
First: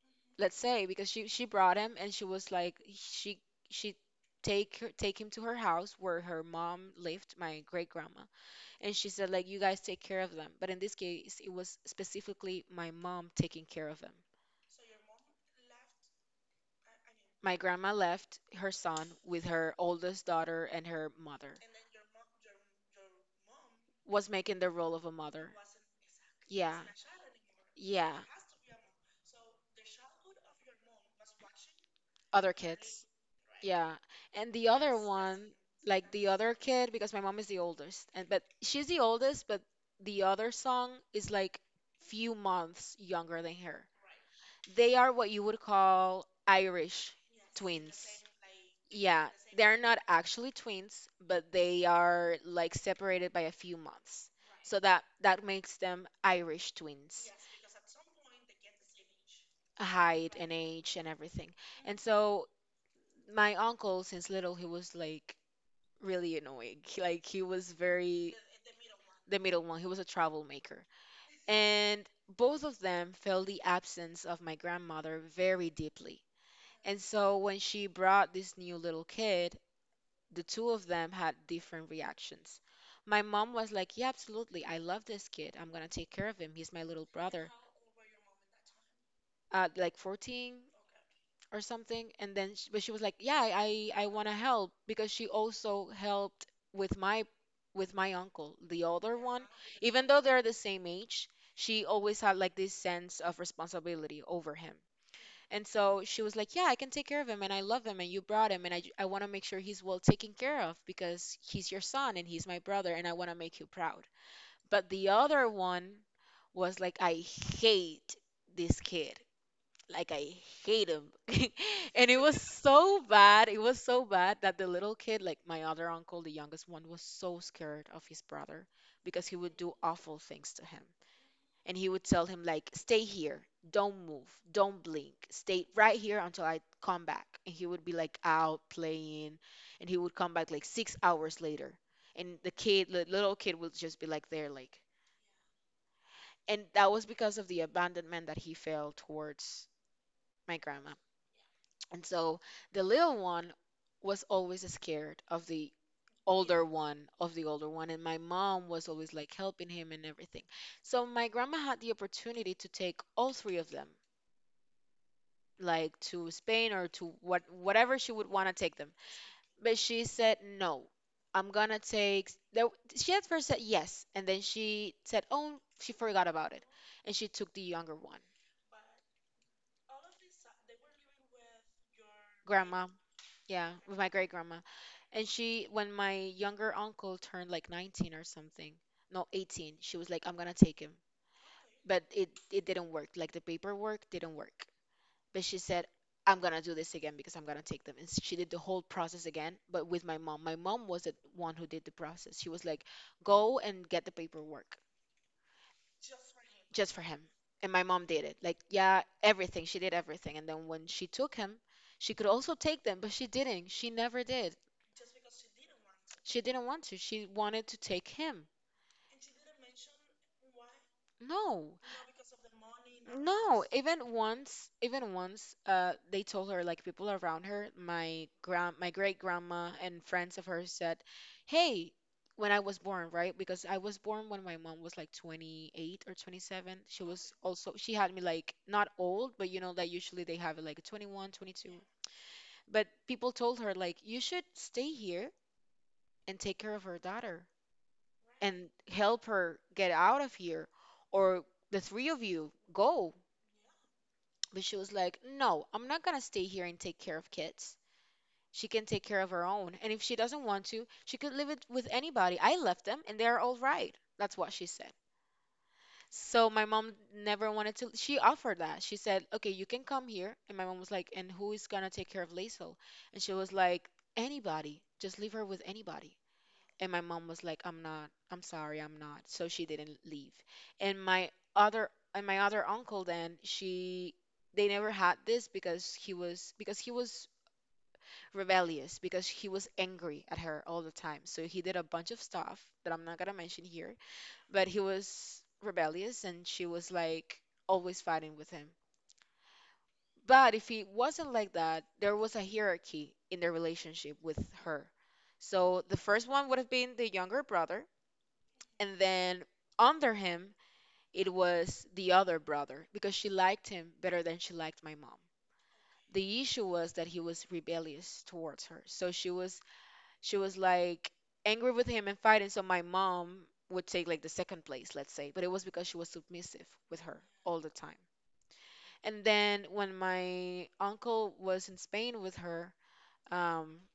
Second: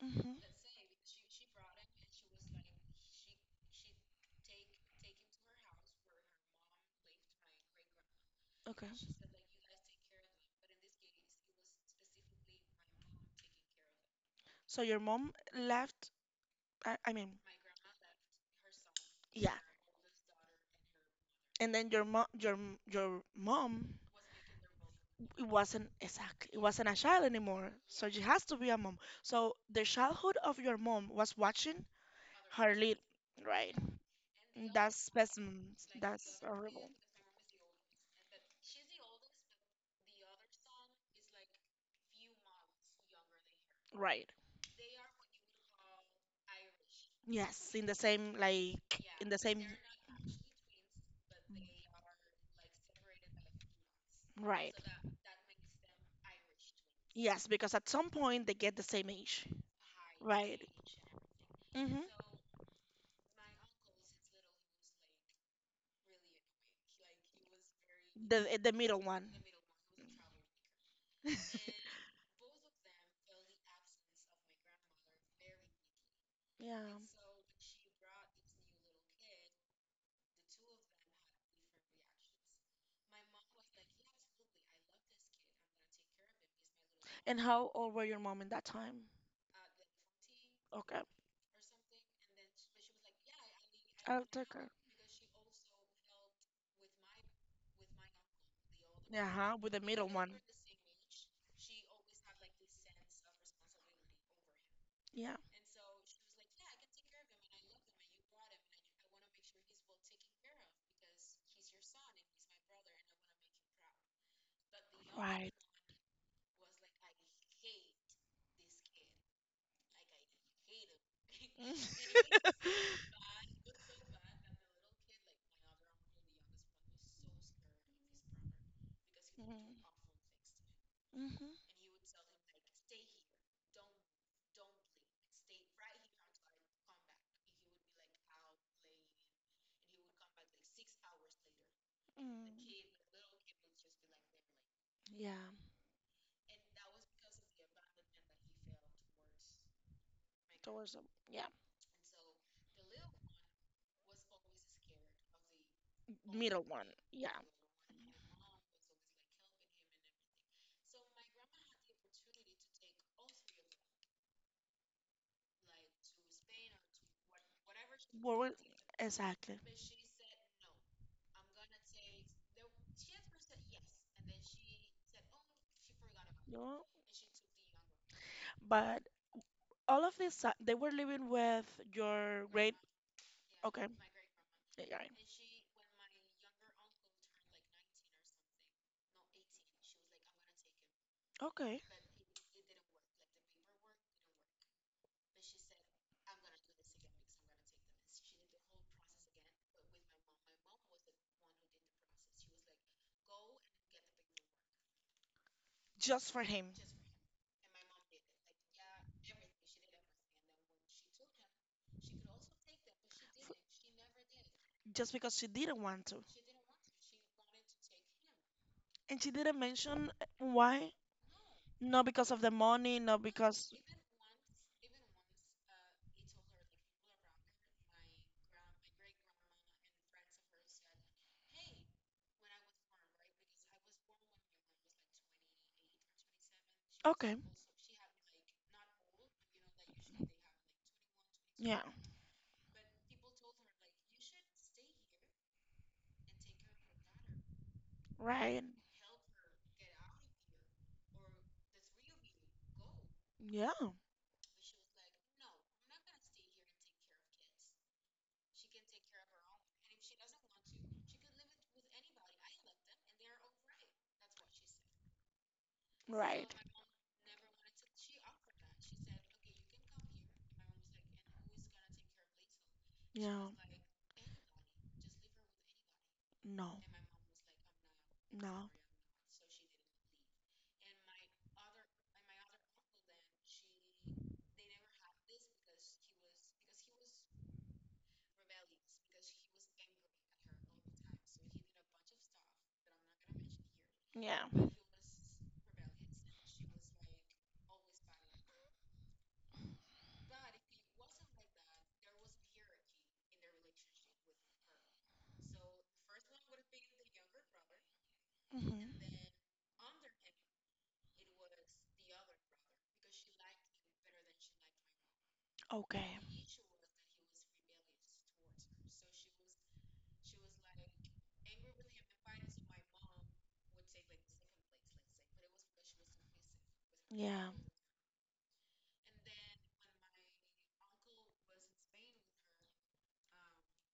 S1: Hmm.
S2: Let's say because she brought him and she was like she take take him to her house where her mom lived, my great grandma,
S1: Okay.
S2: and she said like, you guys take care of them. But in this case, it was specifically my mom taking care of them.
S1: So your mom left, I mean,
S2: My grandma left her son with
S1: yeah.
S2: her oldest daughter and her mother
S1: And then your mom,
S2: was making the role of a
S1: it
S2: mother.
S1: wasn't exactly, it
S2: Yeah.
S1: wasn't a child anymore, so
S2: Yeah.
S1: she has to be a mom. So the childhood of your mom was watching
S2: Other
S1: her lead,
S2: kids.
S1: right?
S2: Yeah. And the
S1: That's
S2: other one,
S1: specimen.
S2: like the
S1: That's
S2: other
S1: horrible.
S2: kid, because my mom is the oldest, and but she's the oldest, but the other song is like few months younger than her.
S1: Right.
S2: They are what you would call Irish
S1: Yes, in the
S2: twins.
S1: same like
S2: Yeah,
S1: in the same
S2: they're not actually twins, but they are like separated by a few months.
S1: right.
S2: So that makes them Irish twins.
S1: Yes, because at some point they get the same age.
S2: Height and
S1: Right.
S2: age and everything. And
S1: Mm-hmm.
S2: so my uncle since little he was like really annoying. He was very
S1: The middle one.
S2: the middle one. He was a troublemaker, maker. And both of them felt the absence of my grandmother very deeply.
S1: Yeah.
S2: And so when she brought this new little kid, the two of them had different reactions. My mom was like, "Yeah, absolutely. I love this kid. I'm going to take care of him. He's my little
S1: And
S2: brother."
S1: how old were your mom in that time?
S2: Like 14,
S1: Okay.
S2: or something. And then she, but she was like, yeah, I
S1: I'll
S2: want to
S1: take her.
S2: help, because she also helped with my, with my uncle, the older
S1: Yeah,
S2: one,
S1: huh? With the
S2: even
S1: middle
S2: though
S1: one.
S2: they're the same age. She always had like this sense of responsibility over him.
S1: Yeah.
S2: And so she was like, yeah, I can take care of him, and I love him, and you brought him, and I want to make sure he's well taken care of, because he's your son and he's my brother, and I want to make you proud. But the other one was like, I hate this kid, like I hate him. And it was so bad. It was so bad that the little kid, like my other uncle, the youngest one, was so scared of his brother because he would do awful things to him.
S1: Mhm. Mhm.
S2: And he would tell him like, "Stay here. Don't move. Don't blink. Stay right here until I come back." And he would be like out playing, and he would come back like 6 hours later. And the
S1: Mm.
S2: kid, the little kid would just be like there like,
S1: Yeah.
S2: and that was because of the abandonment that he felt towards my
S1: Towards
S2: grandma.
S1: the, yeah,
S2: And so the little one was always scared of the
S1: middle
S2: older
S1: one.
S2: one,
S1: Yeah.
S2: And my mom was always like helping him and everything. So my grandma had the opportunity to take all three of them, like to Spain or to whatever she would
S1: Well,
S2: want
S1: we-
S2: to take them.
S1: exactly.
S2: But she said no. I'm gonna take. There, she at first said yes, and then she said, "Oh, she forgot about it,"
S1: No.
S2: and she took the younger one,
S1: But all of this, they were living with your great
S2: grandma. Yeah,
S1: okay.
S2: with my great grandma.
S1: Yeah. Yeah.
S2: And she, when my younger uncle turned like 19 or something, no, 18, she was like, I'm gonna take him.
S1: Okay.
S2: But it didn't work. Like the paperwork didn't work. But she said, I'm gonna do this again, because I'm gonna take them. And she did the whole process again, but with my mom. My mom was the one who did the process. She was like, go and get the paperwork
S1: Just for him.
S2: just for him. And my mom did it. Like, yeah, everything. She did everything. And then when she took him, she could also take them, but she didn't. She never did.
S1: Just because she didn't want to.
S2: She didn't want to. She wanted to take him.
S1: And she didn't mention why.
S2: No.
S1: Not because of the money, not
S2: No,
S1: because.
S2: even once, they told her, like people around her, my great grandma and friends of hers said, "Hey, when I was born, right? Because I was born when my mom was like 28 or 27. She was also She had me like not old, but you know that usually they have it like 21,
S1: Okay.
S2: 22.
S1: Yeah.
S2: But people told her like you should stay here and take care of her daughter,
S1: Right?
S2: and help her get out of here, or the three of you go."
S1: Right. Yeah. So
S2: But she was like, no, I'm not gonna stay here and take care of kids. She can take care of her own, and if she doesn't want to, she could live it with anybody. I left them and they're all right. That's what she said. So
S1: right.
S2: my mom never wanted to. She offered that. She said, okay, you can come here. And my mom was like, and who is gonna take care of Liesel? And she
S1: Yeah.
S2: was like, anybody, just leave her with anybody.
S1: No.
S2: And my mom was like, I'm
S1: No.
S2: sorry, I'm not. So she didn't leave. And my and my other uncle then, she they never had this because he was rebellious, because he was angry at her all the time. So he did a bunch of stuff that I'm not gonna mention here, but
S1: Yeah.
S2: he was rebellious and she was like always fighting with him. But if he wasn't like that, there was a hierarchy in their relationship with her. So the first one would have been the younger brother,
S1: Hmm.
S2: and then under him, it was the other brother, because she liked him better than she liked my mom.
S1: Okay.
S2: The issue was that he was rebellious towards her. So she was like angry with him and fighting. So my mom would take like the second place, let's say. But it was because she was submissive with her
S1: Yeah.
S2: all the time. And then when my uncle was in Spain with her, um,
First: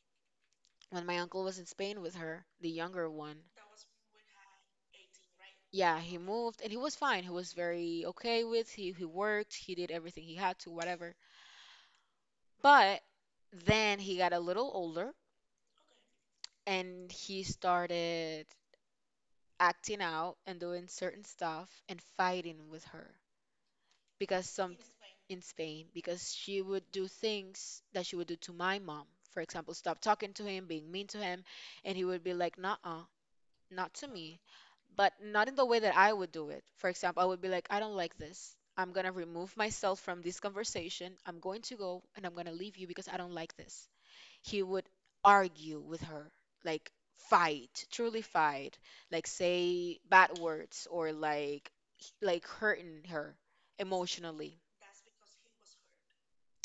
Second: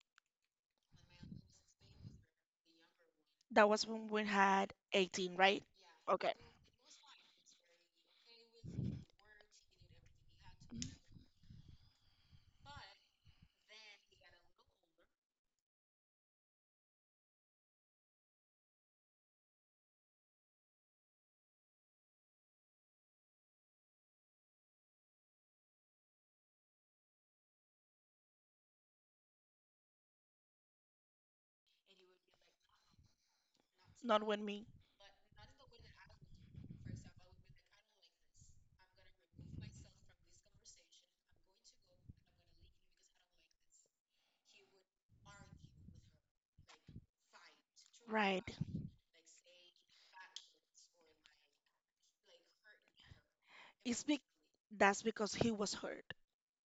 S2: when my uncle was in Spain with her, the younger one,
S1: That was when we had 18, right?
S2: yeah, he
S1: Okay.
S2: moved and he was fine. He was very okay with he worked, he did everything he had to,
S1: Yes, Mhm.
S2: whatever. But then he got a little older and he started acting out and doing certain stuff and fighting with her, because some in Spain, because she would do things that she would do to my mom. For example, stop talking to him, being mean to him, and he would be like, "Nah. Not to
S1: Not
S2: me,"
S1: when me.
S2: but not in the way that I would do it. For example, I would be like, I don't like this. I'm going to remove myself from this conversation. I'm going to go and I'm going to leave you because I don't like this. He would argue with her, like fight, truly
S1: Right.
S2: fight, like say bad words or like like hurting her
S1: It's be-
S2: emotionally.
S1: that's because he was hurt.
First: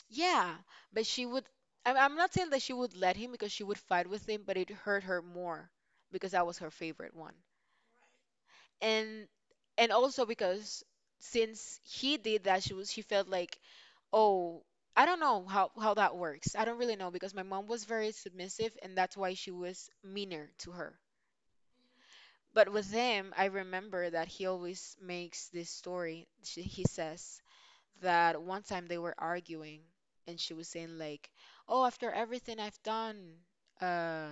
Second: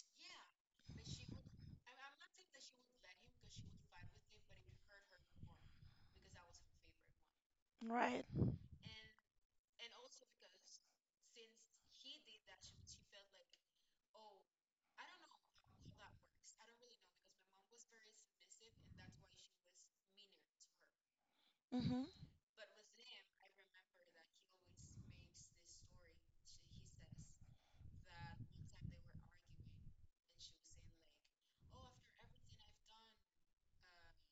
S2: Yeah, but she would, I'm not saying that she would let him, because she would fight with him, but it hurt her more because that was her favorite one.
S1: Right.
S2: and and also because since he did that she was she felt like, oh, I don't know how that works. I don't really know, because my mom was very submissive, and that's why she was meaner to her.
S1: Mm-hmm.
S2: But with him, I remember that he always makes this story. He says that one time they were arguing, and she was saying like, oh, after everything I've done, uh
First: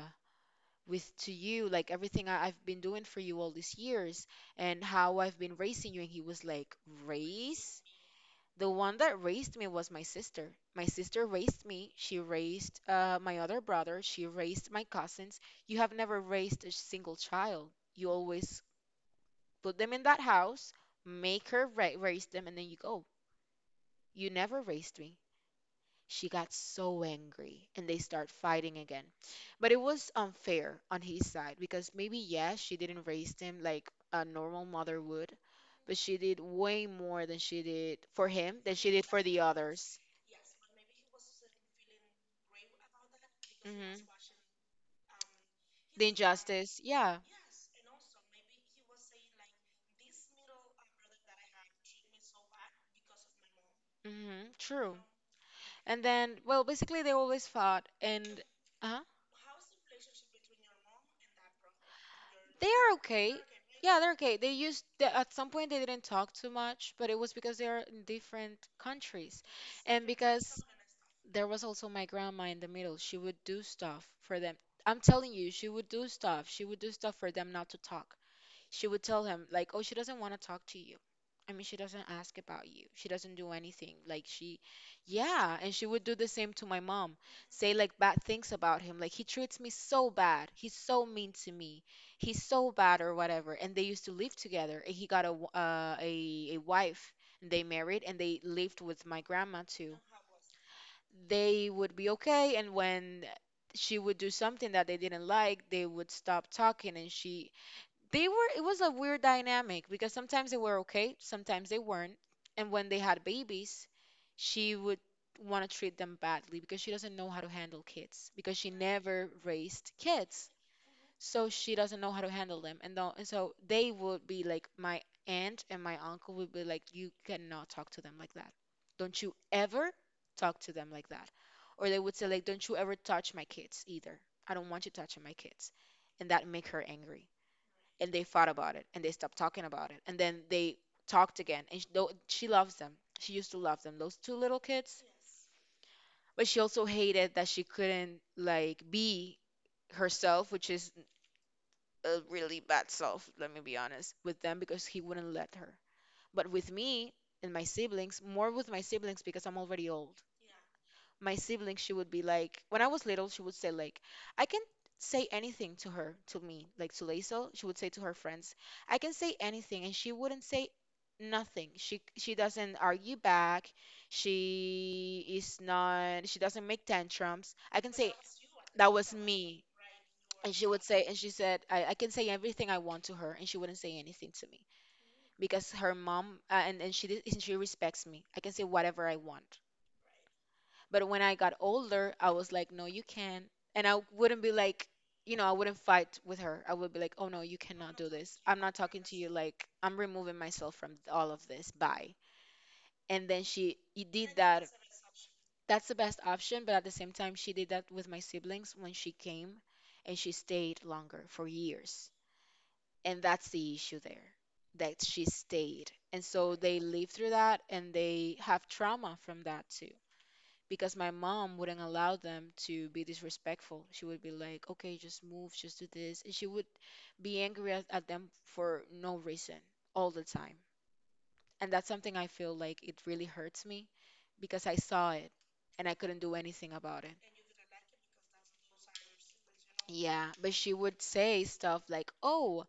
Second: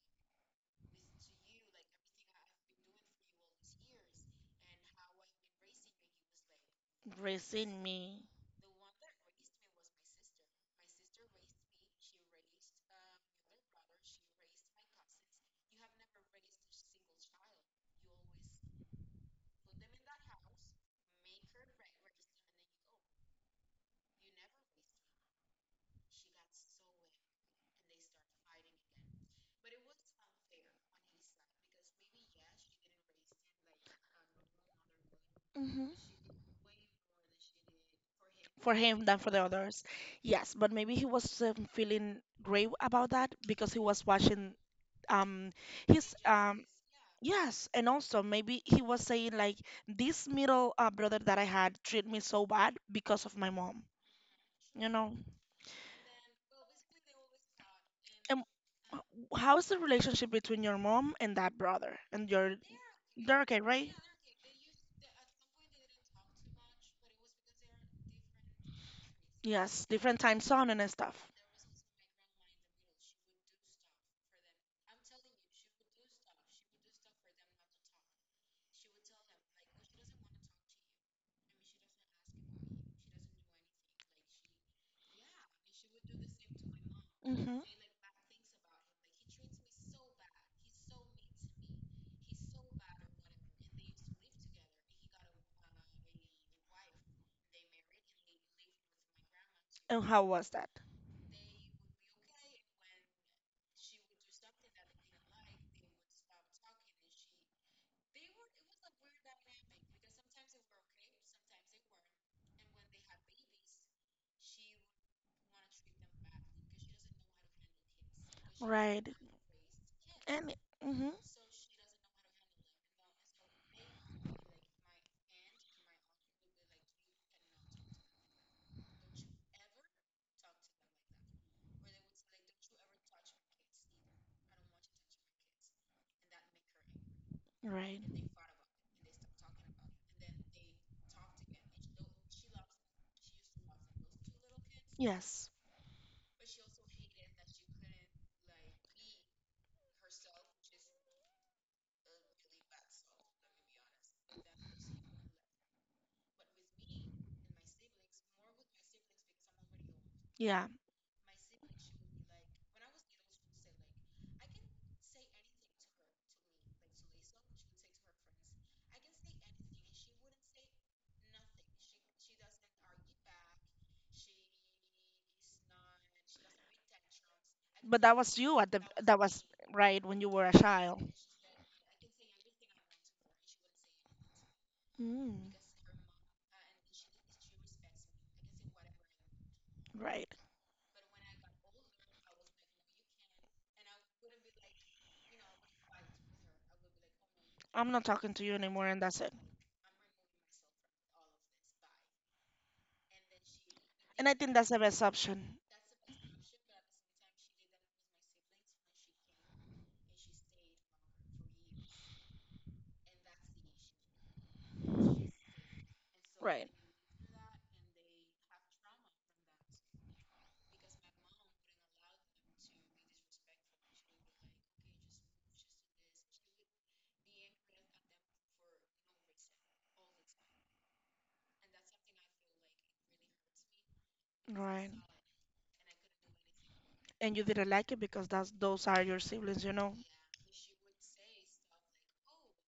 S2: with to you, like everything I've been doing for you all these years, and how I've been raising you. And he was like, Raise?
S1: Raising me.
S2: The one that raised me was my sister. My sister raised me. She raised my other brother. She raised my cousins. You have never raised a single child. You always put them in that house, make her raise them, and then you go. You never raised me. She got so angry and they start fighting again. But it was unfair on his side, because maybe, yes, she didn't raise him like a normal mother would,
S1: Hmm.
S2: but she did way more than she did for him
S1: For
S2: than she did
S1: him than
S2: for
S1: for
S2: the
S1: the others.
S2: others.
S1: Yes, but maybe he was feeling great about that because he
S2: Hmm.
S1: was watching um
S2: The
S1: his
S2: injustice, yeah.
S1: yes, and also maybe he was saying like this middle brother that I had treat me so bad because of my mom,
S2: Hmm.
S1: you
S2: True.
S1: know.
S2: And then, well, basically they always fought, and
S1: And
S2: uh,
S1: how is the relationship between your mom and that brother and your
S2: they are okay.
S1: they're okay, right?
S2: Yeah, they're okay. They used they, at some point they didn't talk too much, but it was because they are in different countries,
S1: Yes,
S2: and
S1: different time
S2: because
S1: zone and stuff.
S2: there was also my grandma in the middle. She would do stuff for them. I'm telling you, she would do stuff. She would do stuff for them not to talk. She would tell him like, oh, she doesn't want to talk to you. She doesn't ask about you, she doesn't do anything, like she— yeah, and she would do the same to my mom.
S1: Hmm.
S2: Say like bad things about him, like he treats me so bad, he's so mean to me, he's so bad or whatever. And they used to live together, and he got a wife, and they married, and they lived with my grandma too.
S1: And how was that?
S2: They would be okay, and when she would do something that they didn't like, they would stop talking. And she they were it was a weird dynamic, because sometimes they were okay, sometimes they weren't. And when they had babies, she would want to treat them badly because she doesn't know how to handle kids, because she
S1: Right.
S2: never raised kids.
S1: And hmm
S2: So she doesn't know how to handle them. And so they would be like, my aunt and my uncle would be like, you cannot talk to them like that. Don't you ever talk to them like that. Or they would say like, don't you ever touch my kids either. I don't want you touching my kids. And that make her angry,
S1: right.
S2: and they fought about it, and they stopped talking about it, and then they talked again. And she, though, she loves them. She used to love them, those two little kids,
S1: Yes.
S2: but she also hated that she couldn't like be herself, which is a really bad self, let me be honest with them, because he wouldn't let her. But with me and my siblings, more with my siblings because I'm already old.
S1: Yeah.
S2: My sibling, she would be like, when I was little, she would say like, I can say anything to her, to me, like to Laisel. She would say to her friends, I can say anything and she wouldn't say nothing. She doesn't argue back. She is not. She doesn't make tantrums. I can
S1: But
S2: say—
S1: that was you at the
S2: that was
S1: that was
S2: me.
S1: right when you were
S2: And
S1: a
S2: she would
S1: child.
S2: say, and she said, I can say everything I want to her, and she wouldn't say anything to me
S1: Mm.
S2: because her mom, and she did- and she respects me. I can say whatever I want.
S1: Right.
S2: But when I got older, I was like, no, you can't. And I wouldn't be like, I wouldn't fight with her. I would be like, oh no, you
S1: I'm
S2: cannot
S1: not
S2: do
S1: talking
S2: this.
S1: to you
S2: I'm not
S1: anymore and
S2: talking to
S1: that's
S2: you.
S1: it.
S2: Like, I'm removing myself from all of this. Bye. And then did
S1: And I think
S2: that.
S1: that's the best option.
S2: That's the best option. But at the same time, she did that with my siblings when she came and she stayed longer for years. And that's the issue there, that she stayed. And so
S1: Right.
S2: they live through that and they have trauma from that too, because my mom wouldn't allow them to be disrespectful. She would be like, okay, just move, just do this. And she would be angry at them for no reason all the time. And that's something I feel like it really hurts me because I
S1: Right.
S2: saw it and I couldn't do anything about it.
S1: And you didn't like it because that's those are your siblings, you know.
S2: Yeah, but she would say stuff like, "Oh,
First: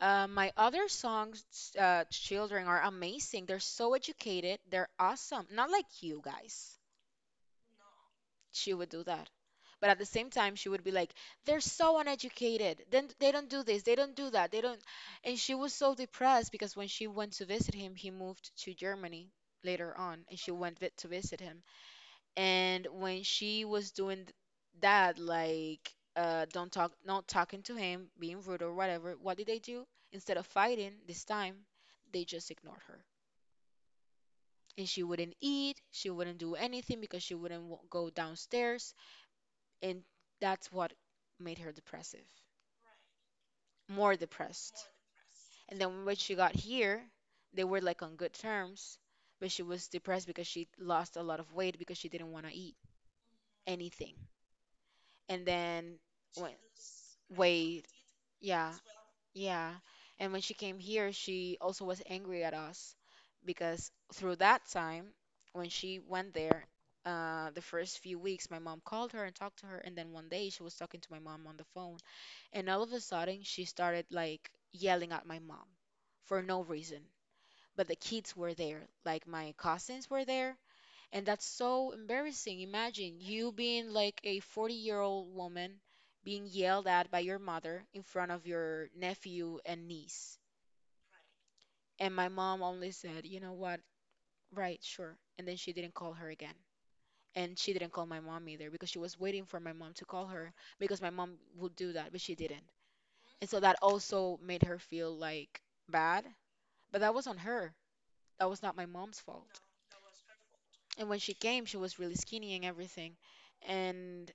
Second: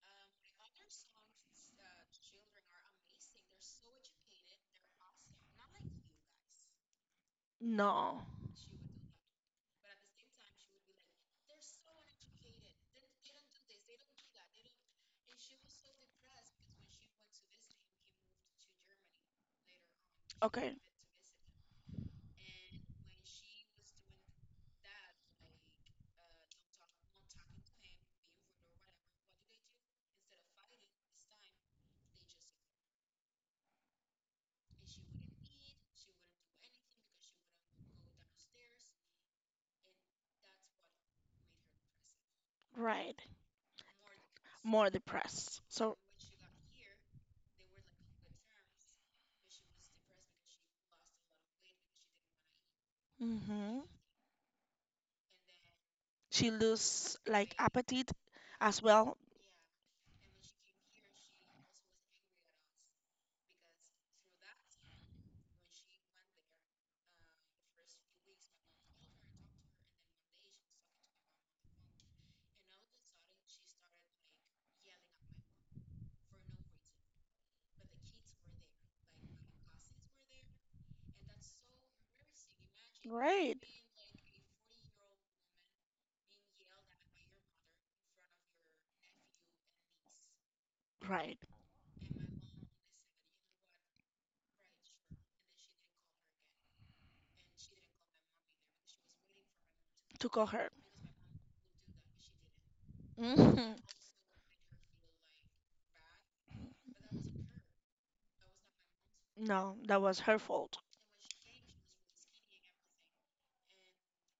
S2: my other songs, children are amazing. They're so educated. They're awesome. Not like you guys."
S1: No.
S2: She would do that. But at the same time, she would be like, they're so uneducated. Then they don't do this, they don't do that, they don't. And she was so depressed because when she went to visit him— he moved to Germany later on— and she
S1: Okay.
S2: went to visit him. And when she was doing that, like, don't talk, not talking to him, being rude or whatever, what did they do? Instead of fighting this time, they just ignored her. And she wouldn't eat, she wouldn't do anything, because she wouldn't go downstairs. And that's what made her depressive.
S1: Right.
S2: More
S1: More
S2: depressed.
S1: depressed.
S2: And
S1: So,
S2: then when she got here, they were like on good terms, but she was depressed because she lost a lot of weight because she didn't want to eat
S1: hmm
S2: anything. And then
S1: she
S2: when—
S1: lose like
S2: weight,
S1: appetite
S2: yeah,
S1: as well.
S2: yeah. And when she came here, she also was angry at us because through that time, when she went there, the first few weeks, my mom called her and talked to her. And then one day, she was talking to my mom on the phone, and all of a sudden, she started like yelling at my mom for no reason. But the kids were there, like my cousins were there. And that's so embarrassing. Imagine you
S1: Right.
S2: being like a 40-year-old woman being yelled at by your mother in front of your nephew and niece.
S1: Right.
S2: And my mom only said, you know what? Right, sure. And then she didn't call her again. And she didn't call my mom either because she was waiting for my mom to
S1: To
S2: call
S1: call
S2: her,
S1: her.
S2: because my mom would do that, but she didn't. And so
S1: Hmm.
S2: that also made her feel like bad. But that was on her. That was not my mom's fault.
S1: No, that was her fault,
S2: And when she came, she was really skinny and everything. And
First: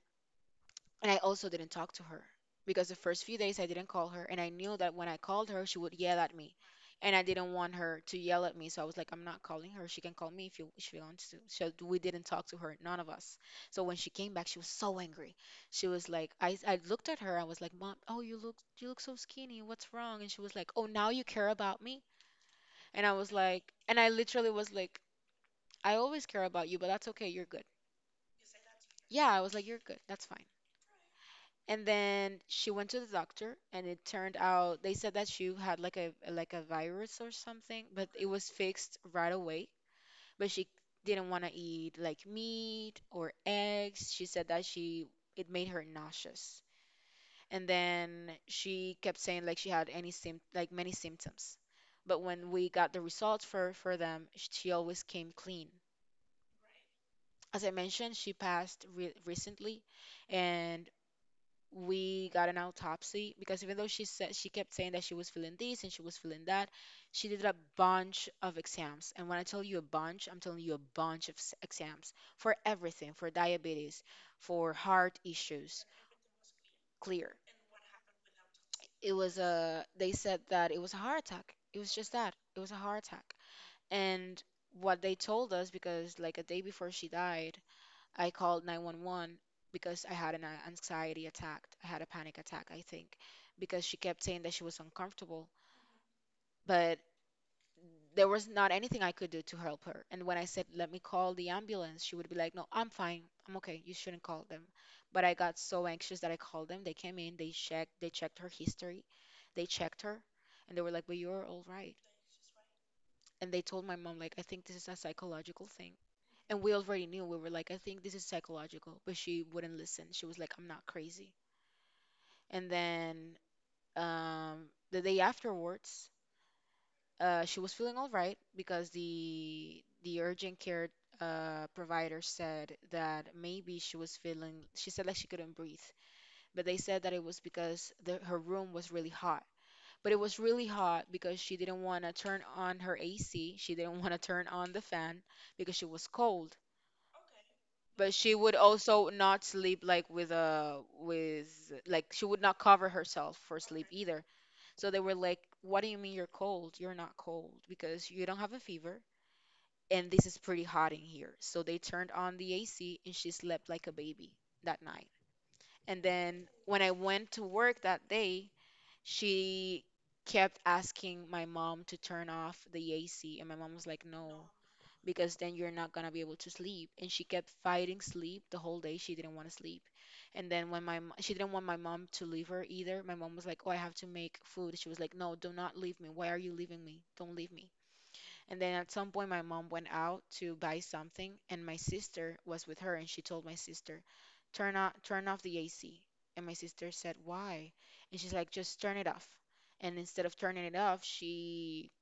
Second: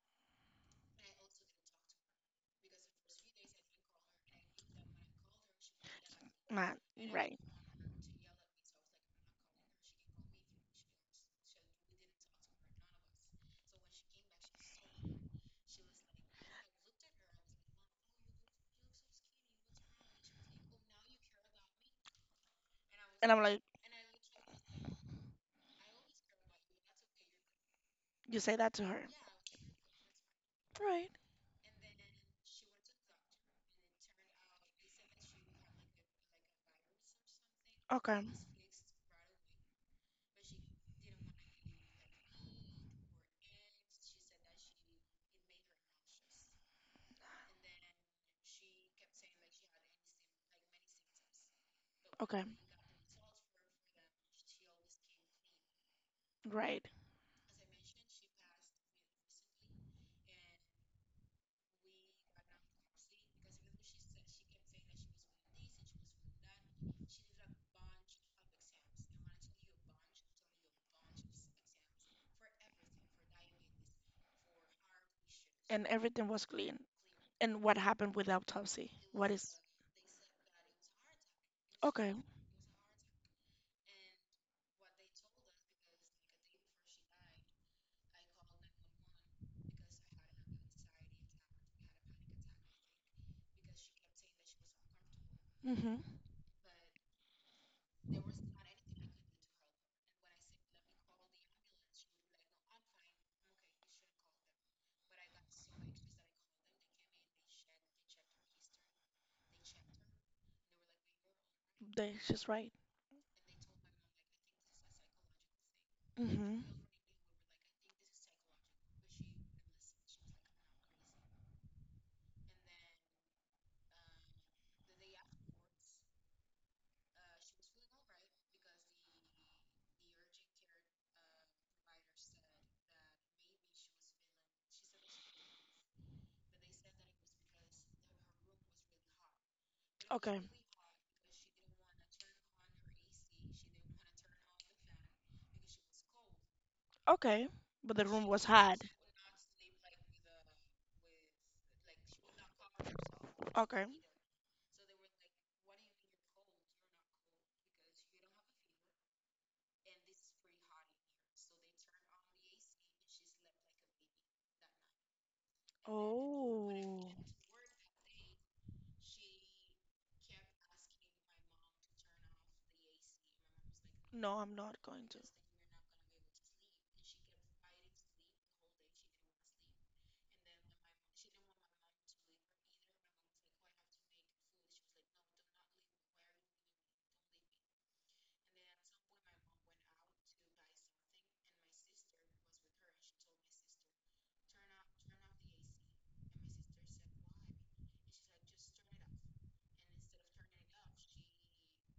S2: and I also didn't talk to her because the first few days I didn't call her, and I knew that when I called her, she would yell at me.
S1: man.
S2: And I
S1: Right.
S2: didn't want her to yell at me, so I was like, I'm not calling her. She can call me if you— if she wants to. So we didn't talk to her, none of us. So when she came back, she was so angry. She was like, I looked at her. I was like, Mom, oh, you look so skinny. What's wrong? And she was like, oh, now you care about me? And I was
S1: And I'm like,
S2: like, and I literally was like, I always care about you, but that's okay. You're good.
S1: you say that to her.
S2: Yeah, I was like, you're good. That's fine.
S1: Right.
S2: And then she went to the doctor, and it turned out they said that she had like a virus or something, but it
S1: Okay.
S2: was fixed right away. But she didn't want to eat like meat or eggs. She said that she— it made her nauseous. And then she kept saying like she had any sym— like many symptoms. But
S1: Okay.
S2: when we got the results for them, she always came clean.
S1: Right.
S2: As I mentioned, she passed re recently, and we got an autopsy because, even though she said— she kept saying that she was feeling this and she was feeling that, she did a bunch of exams. And when I tell you a bunch, I'm telling you a bunch of exams for everything, for diabetes, for heart issues.
S1: And everything was clean.
S2: Clear.
S1: And what happened with the autopsy?
S2: It
S1: What
S2: was
S1: is?
S2: a— they said that it was a heart attack. It was just
S1: Okay.
S2: that. It was a heart attack. And what they told us, because like a day before she died, I called 911 because I had an anxiety attack. I had a panic attack, I think, because she kept saying that she was uncomfortable,
S1: Mm-hmm.
S2: but there was not anything I could do to help her. And when I said, let me call the ambulance, she would be like, no, I'm fine. I'm okay. You shouldn't call them. But I got so anxious that I called them. They came in, they checked her history, they checked her, and they were like, but you're all right.
S1: They, she's right.
S2: And they told my mom, like, I think this is a psychological thing.
S1: Mm-hmm.
S2: And we already knew. We were like, I think this is psychological. But she wouldn't listen. She was like, I'm not crazy. And then um, the day afterwards, she was feeling all right because the urgent care provider said that maybe she was feeling— she said like she couldn't breathe, but they said that it was because the— her room was really hot. But it was
S1: Okay.
S2: really hot because she didn't want to turn on her AC. She didn't want to turn on the fan because she was cold.
S1: Okay. But the
S2: But
S1: room
S2: she
S1: was
S2: would
S1: hot.
S2: also not sleep like with she would not cover herself for
S1: Okay.
S2: sleep either. So they were like, "What do you mean you're cold? You're not cold because you don't have a fever and this is pretty hot in here." So they turned on the AC and she slept like a baby that night. And then
S1: Oh.
S2: when I went to work that day, she kept asking my mom to turn off the AC, and my mom was like,
S1: No,
S2: no,
S1: I'm not going to.
S2: because then you're not gonna be able to sleep. And she kept fighting sleep the whole day. She didn't want to sleep. And then when she didn't want my mom to leave her either. My mom was like, "Oh, I have to make food." She was like, "No, do not leave me. Why are you leaving me? Don't leave me." And then at some point, my mom went out to buy something, and my sister was with her, and she told my sister, turn off the AC." And my sister said, "Why?" And she's like, "Just turn it off." And instead of turning it off,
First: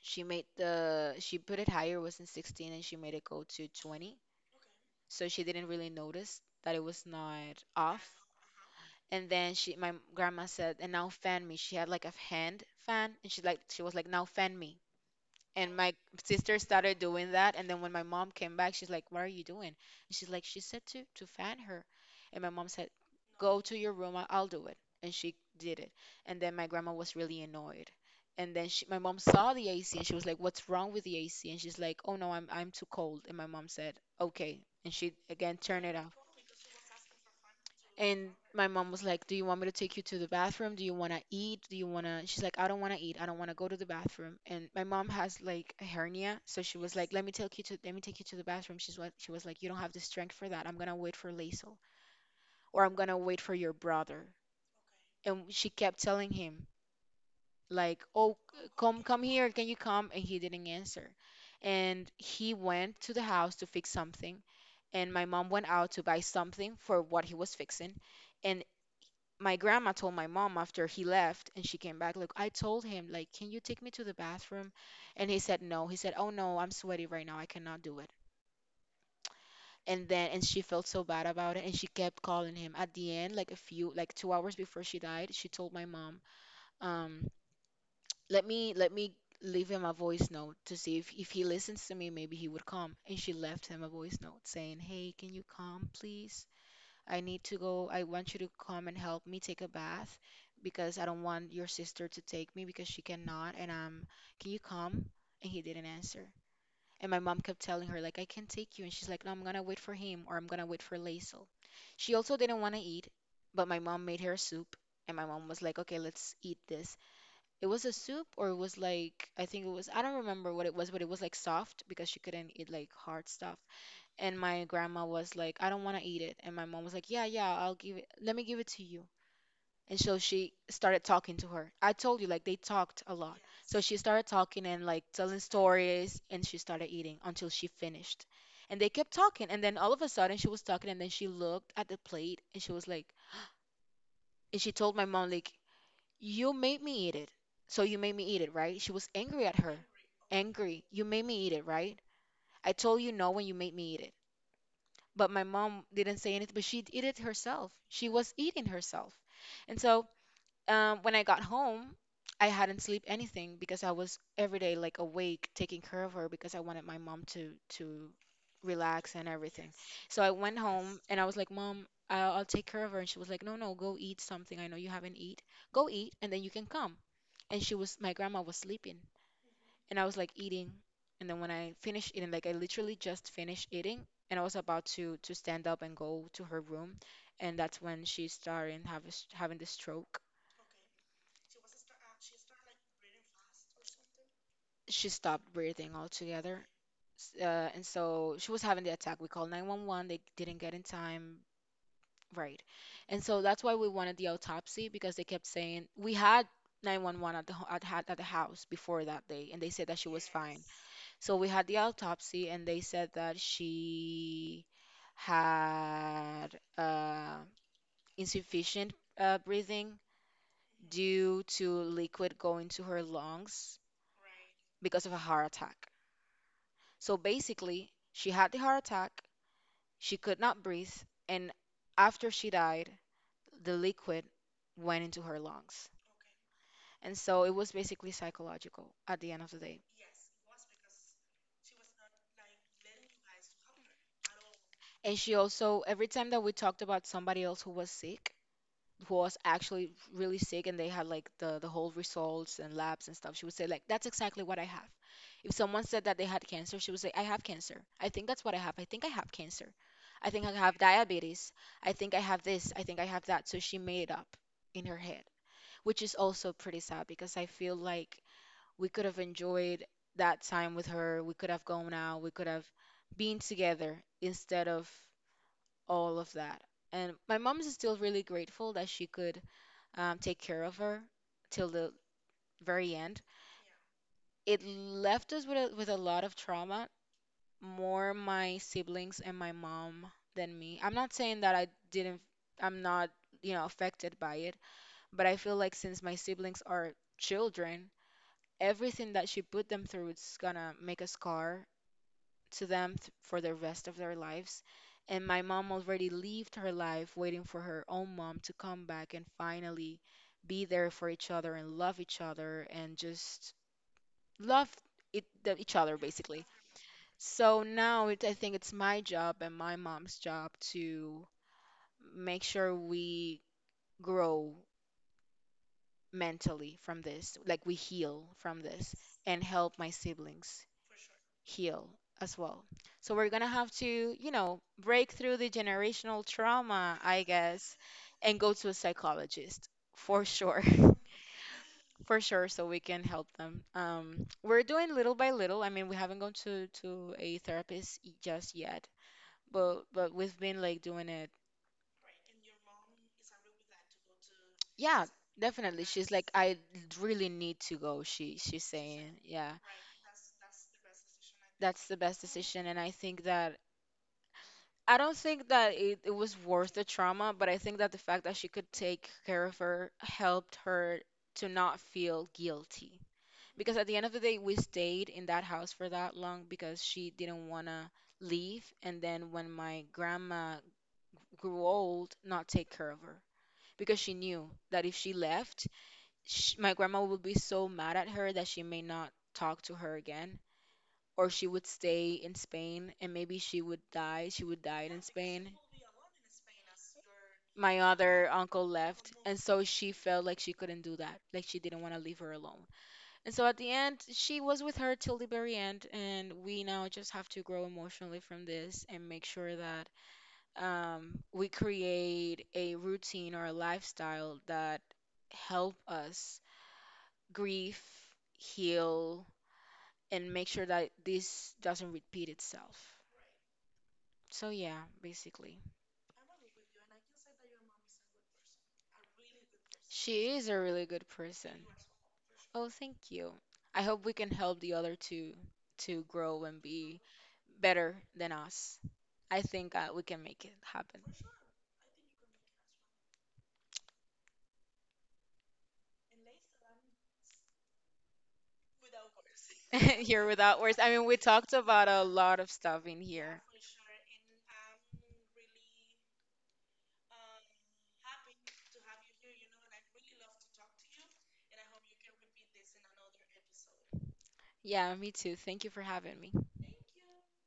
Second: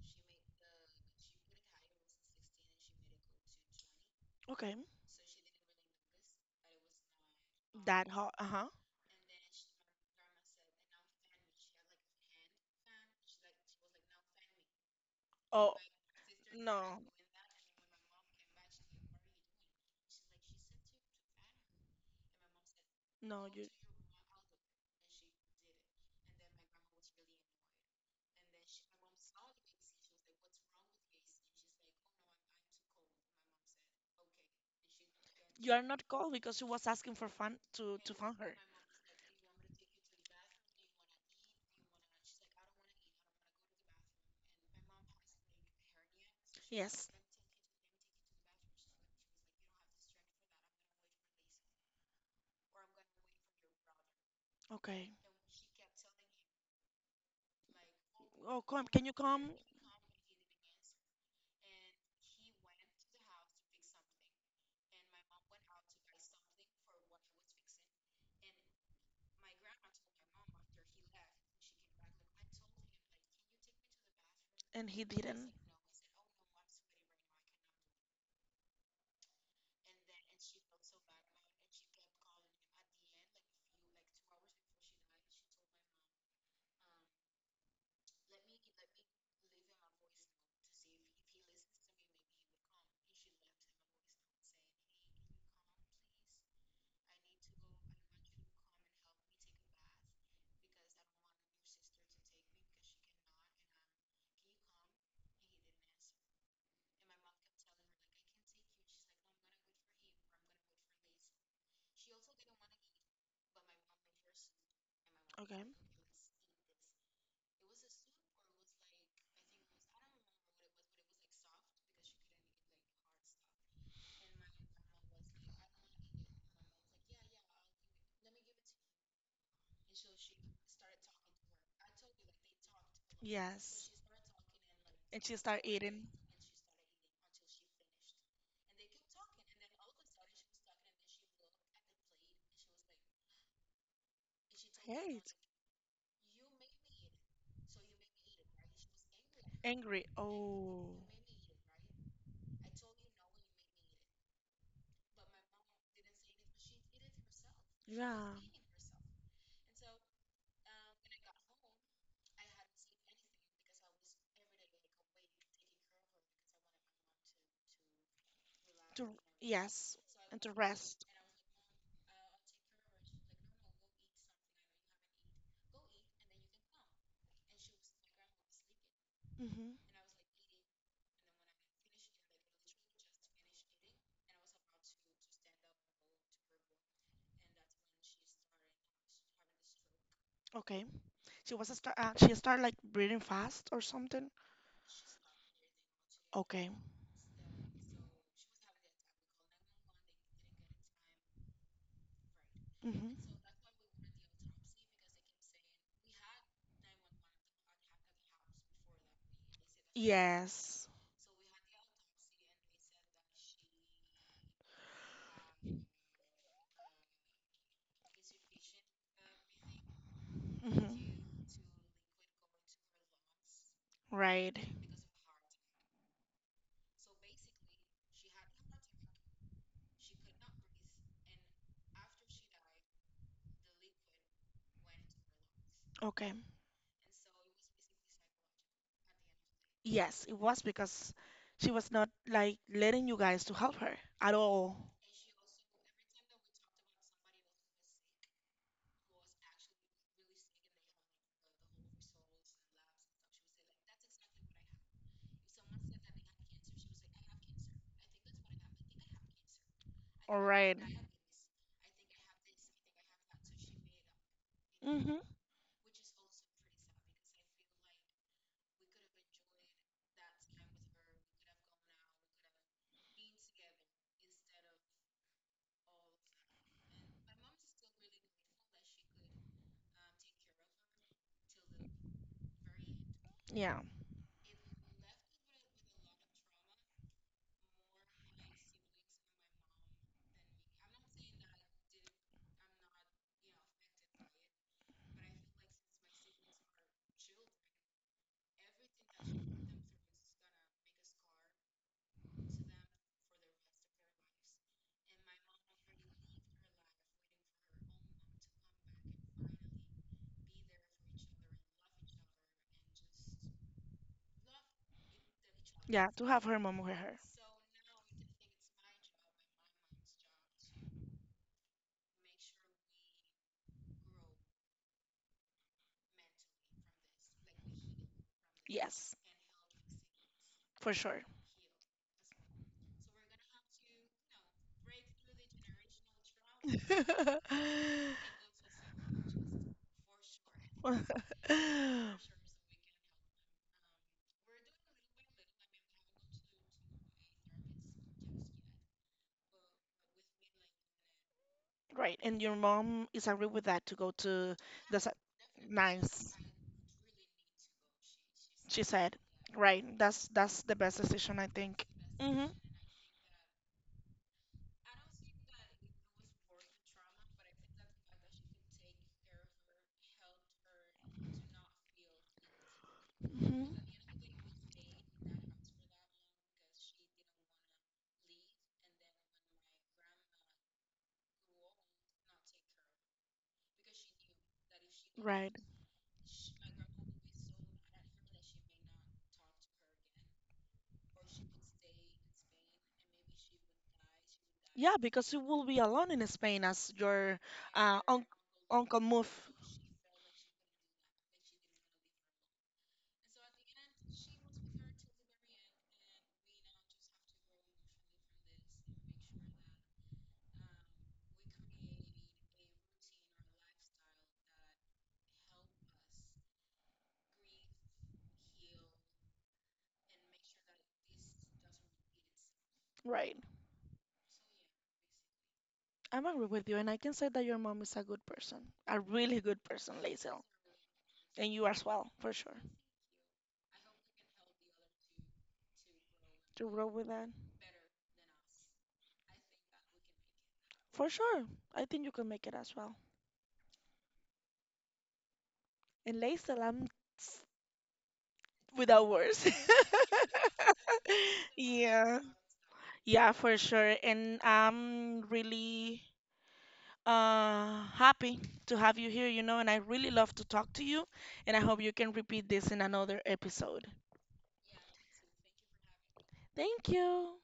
S2: she made the she put it higher. It was in 16, and she made it go to 20.
S1: Okay.
S2: So she didn't really notice that it was not off.
S1: That hot. Uh-huh.
S2: And then she— my grandma said, and now fan me. She had like a hand fan, and she was like, "Now fan me."
S1: Oh,
S2: And my sister started
S1: no.
S2: doing that. And then when my mom came back, she's like, "What are you doing?" And she's like, she said to fan her. And my mom said,
S1: No,
S2: "Go
S1: you
S2: to your room, I'll do it." And she did it. And then my grandma was really annoyed, and then my mom saw the AC and she was like, "What's wrong with the AC?" And she's like, "Oh no, I'm too cold." And my mom said, "Okay." And she again
S1: you are
S2: turned it
S1: not
S2: off.
S1: cold because you was asking for fun to
S2: And
S1: fun her.
S2: my mom was like, "Do you want me to take you to the bathroom? Do you want to eat? Do you want to?" She's like, "I don't want to eat. I don't want to go to the bathroom." And my mom has like a hernia, so she was
S1: Yes.
S2: like, "Let me take you to, let me take you to the bathroom." She was like, "You don't have the strength for that. I'm gonna wait for Lazel, or I'm gonna wait for your brother."
S1: Okay.
S2: And she kept telling him, like, "Oh,
S1: Oh,
S2: c-
S1: come. Can
S2: come
S1: you
S2: come
S1: come?
S2: here, can you come?" And he didn't answer. And he went to the house to fix something, and my mom went out to buy something for what he was fixing. And my grandma told my mom after he left and she came back, "Look, I told him, like, 'Can you take me to the bathroom?'"
S1: And he
S2: And he
S1: didn't.
S2: said no. He said, "Oh no, I'm sweaty right now. I cannot do it." And she felt so bad about it, and she kept calling him. At the end, like a few, like 2 hours before she died, she told my mom, um, "Let me leave him a voice note to see if he listens to me, maybe he would come." And she left him a voice note saying, "Hey, can you come, please? I need to go. I want you to come and help me take a bath because I don't want your sister to take me because she cannot. And can you come?" And he didn't answer. And my mom kept telling her, like, "I can take you," and she's like, "No, I'm gonna wait for him or I'm gonna wait for Laisel." She also didn't want to eat, but my mom made her soup, and my mom
S1: Okay.
S2: was like, "Okay, let's eat this." It was a soup, or it was like, I think it was, I don't remember what it was, but it was like soft because she couldn't eat like hard stuff. And my grandma was like, "I don't want to eat it." And my mom was like, "Yeah, yeah, I'll give it. Let me give it to you." And so she started talking to her. I told you, like, they talked a lot. So
S1: Yes.
S2: she started talking and, like,
S1: She
S2: telling
S1: start eating.
S2: stories, and she started eating until she finished. And they kept talking. And then all of a sudden, she was talking, and then she looked at the plate and she was like, and she told my
S1: Hey,
S2: mom, like, "You made me eat it. So you made me eat it, right?" She was angry at her.
S1: angry.
S2: Angry.
S1: Oh, yeah.
S2: "You made me eat it, right? I told you no when you made me eat it." But my mom didn't say anything, but she ate it herself. She was eating herself. And so when I got home, I hadn't sleep anything because I was every day like awake taking care of her because I wanted my mom to to relax
S1: To
S2: and everything.
S1: yes,
S2: So
S1: so
S2: I
S1: and to
S2: went home
S1: rest.
S2: and I was like, "Mom, I'll take care of her." And she was like, "No, no, go eat something. I know you haven't eat. Go eat, and then you can come." And she was my grandma was sleeping,
S1: Mm-hmm.
S2: and I was like eating, and then when I finished eating, like I literally just finished eating, and I was about to stand up and go to her room, and that's when she started having the stroke.
S1: Okay. She was a star. She started like breathing fast or something.
S2: She stopped breathing
S1: Yeah,
S2: altogether.
S1: okay.
S2: And so she was having the attack. We called 911, they didn't get in time. Right.
S1: Mm-hmm.
S2: And so that's why we wanted the autopsy, because they kept saying we had 911 at the ho- at, ha- at the house before that day and they said that she was
S1: Yeah.
S2: fine.
S1: Yes.
S2: So we had the autopsy and they said that she had uh, insufficient breathing
S1: Mm-hmm.
S2: due to liquid going to her lungs
S1: Right.
S2: because of a heart attack. So basically, she had the heart attack, she could not breathe, and after she died, the liquid went into her lungs.
S1: Okay.
S2: And so it was basically psychological at the end of the day.
S1: Yes, it was because she was not like letting you guys to help her at all.
S2: And she also, every time that we talked about somebody else who was sick, who was actually really sick and they had like the whole results and labs and stuff, she would say, like, "That's exactly what I have." If someone said that they had cancer, she would say, "I have cancer. I think that's what I have. I think I have cancer. I
S1: All
S2: think I have
S1: right.
S2: diabetes. I think I have this. I think I have that." So she made it up in her
S1: Mm-hmm.
S2: head, which is also pretty sad because I feel like we could have enjoyed that time with her. We could have gone out. We could have been together instead of all of that. And my mom is still really grateful that she could take care of her till the very end.
S1: Yeah.
S2: It left us with a lot of trauma, more my siblings and my mom than me. I'm not saying that I didn't, I'm not, you know, affected by it, but I feel like since my siblings are children, everything that she put them through is gonna make a scar to for the rest of their lives. And my mom already lived her life waiting for her own mom to come back and finally be there for each other and love each other and just love each other
S1: Yeah, to
S2: basically.
S1: have her mom with her.
S2: So now it, I think it's my job and my mom's job to make sure we grow mentally from this, like we heal from this
S1: Yes,
S2: and help my siblings
S1: for sure.
S2: heal as well. So we're going to have to, you know, break through the generational trauma, I guess, and go to a psychologist for sure. For sure, so we can help them. We're doing little by little. I mean, we haven't gone to a therapist just yet, but we've been like doing it.
S1: Right, and your mom is agree with that to go to the
S2: Yeah,
S1: sa-
S2: definitely. She's like,
S1: nice.
S2: "I really need to go." She she's
S1: She
S2: saying,
S1: said,
S2: yeah,
S1: right, that's the best decision I
S2: that's
S1: think.
S2: the best
S1: Mm-hmm.
S2: decision. And I think that I don't think that it was worth the trauma, but I think that the fact that she could take care of her helped her to not feel guilty.
S1: Hmm.
S2: Because at the end of the day, we stayed in that house for that long because she didn't want to leave. And then when my grandma grew old, not take care of her. Because she knew that if she
S1: Right.
S2: left, sh my grandma would be so mad at her that she may not talk to her again, or she would stay in Spain and maybe she would die. She would die
S1: Yeah,
S2: in
S1: because you
S2: Spain.
S1: will be alone in Spain as your
S2: My other
S1: un
S2: uncle
S1: uncle
S2: left,
S1: move.
S2: and so she felt like she couldn't do that. Like she didn't want to leave her alone. And so at the end, she was with her till the very end, and we now just have to grow emotionally from this and make sure that we create a routine or a lifestyle that help us grieve, heal, and make sure that this doesn't repeat itself.
S1: Right.
S2: So yeah, basically.
S1: I'm agree with you, and I can say that your mom is a good person, a really good person,
S2: She
S1: Lazel,
S2: is a really good
S1: and
S2: person.
S1: you as well, for sure.
S2: Oh, thank you. I hope we can help the other two to grow and
S1: To grow
S2: be
S1: with that,
S2: better than us. I think we can make it happen.
S1: for sure. I think you can make it as well. And Lazel, I'm without words.
S2: Here without words. I mean, we talked about a
S1: Yeah.
S2: lot of stuff in
S1: Yeah,
S2: here.
S1: for sure. And I'm really happy to have you here, you know, and I really love to talk to you, and I hope you can repeat this in another episode.
S2: Yeah, me too. Thank you for having me.
S1: Thank you.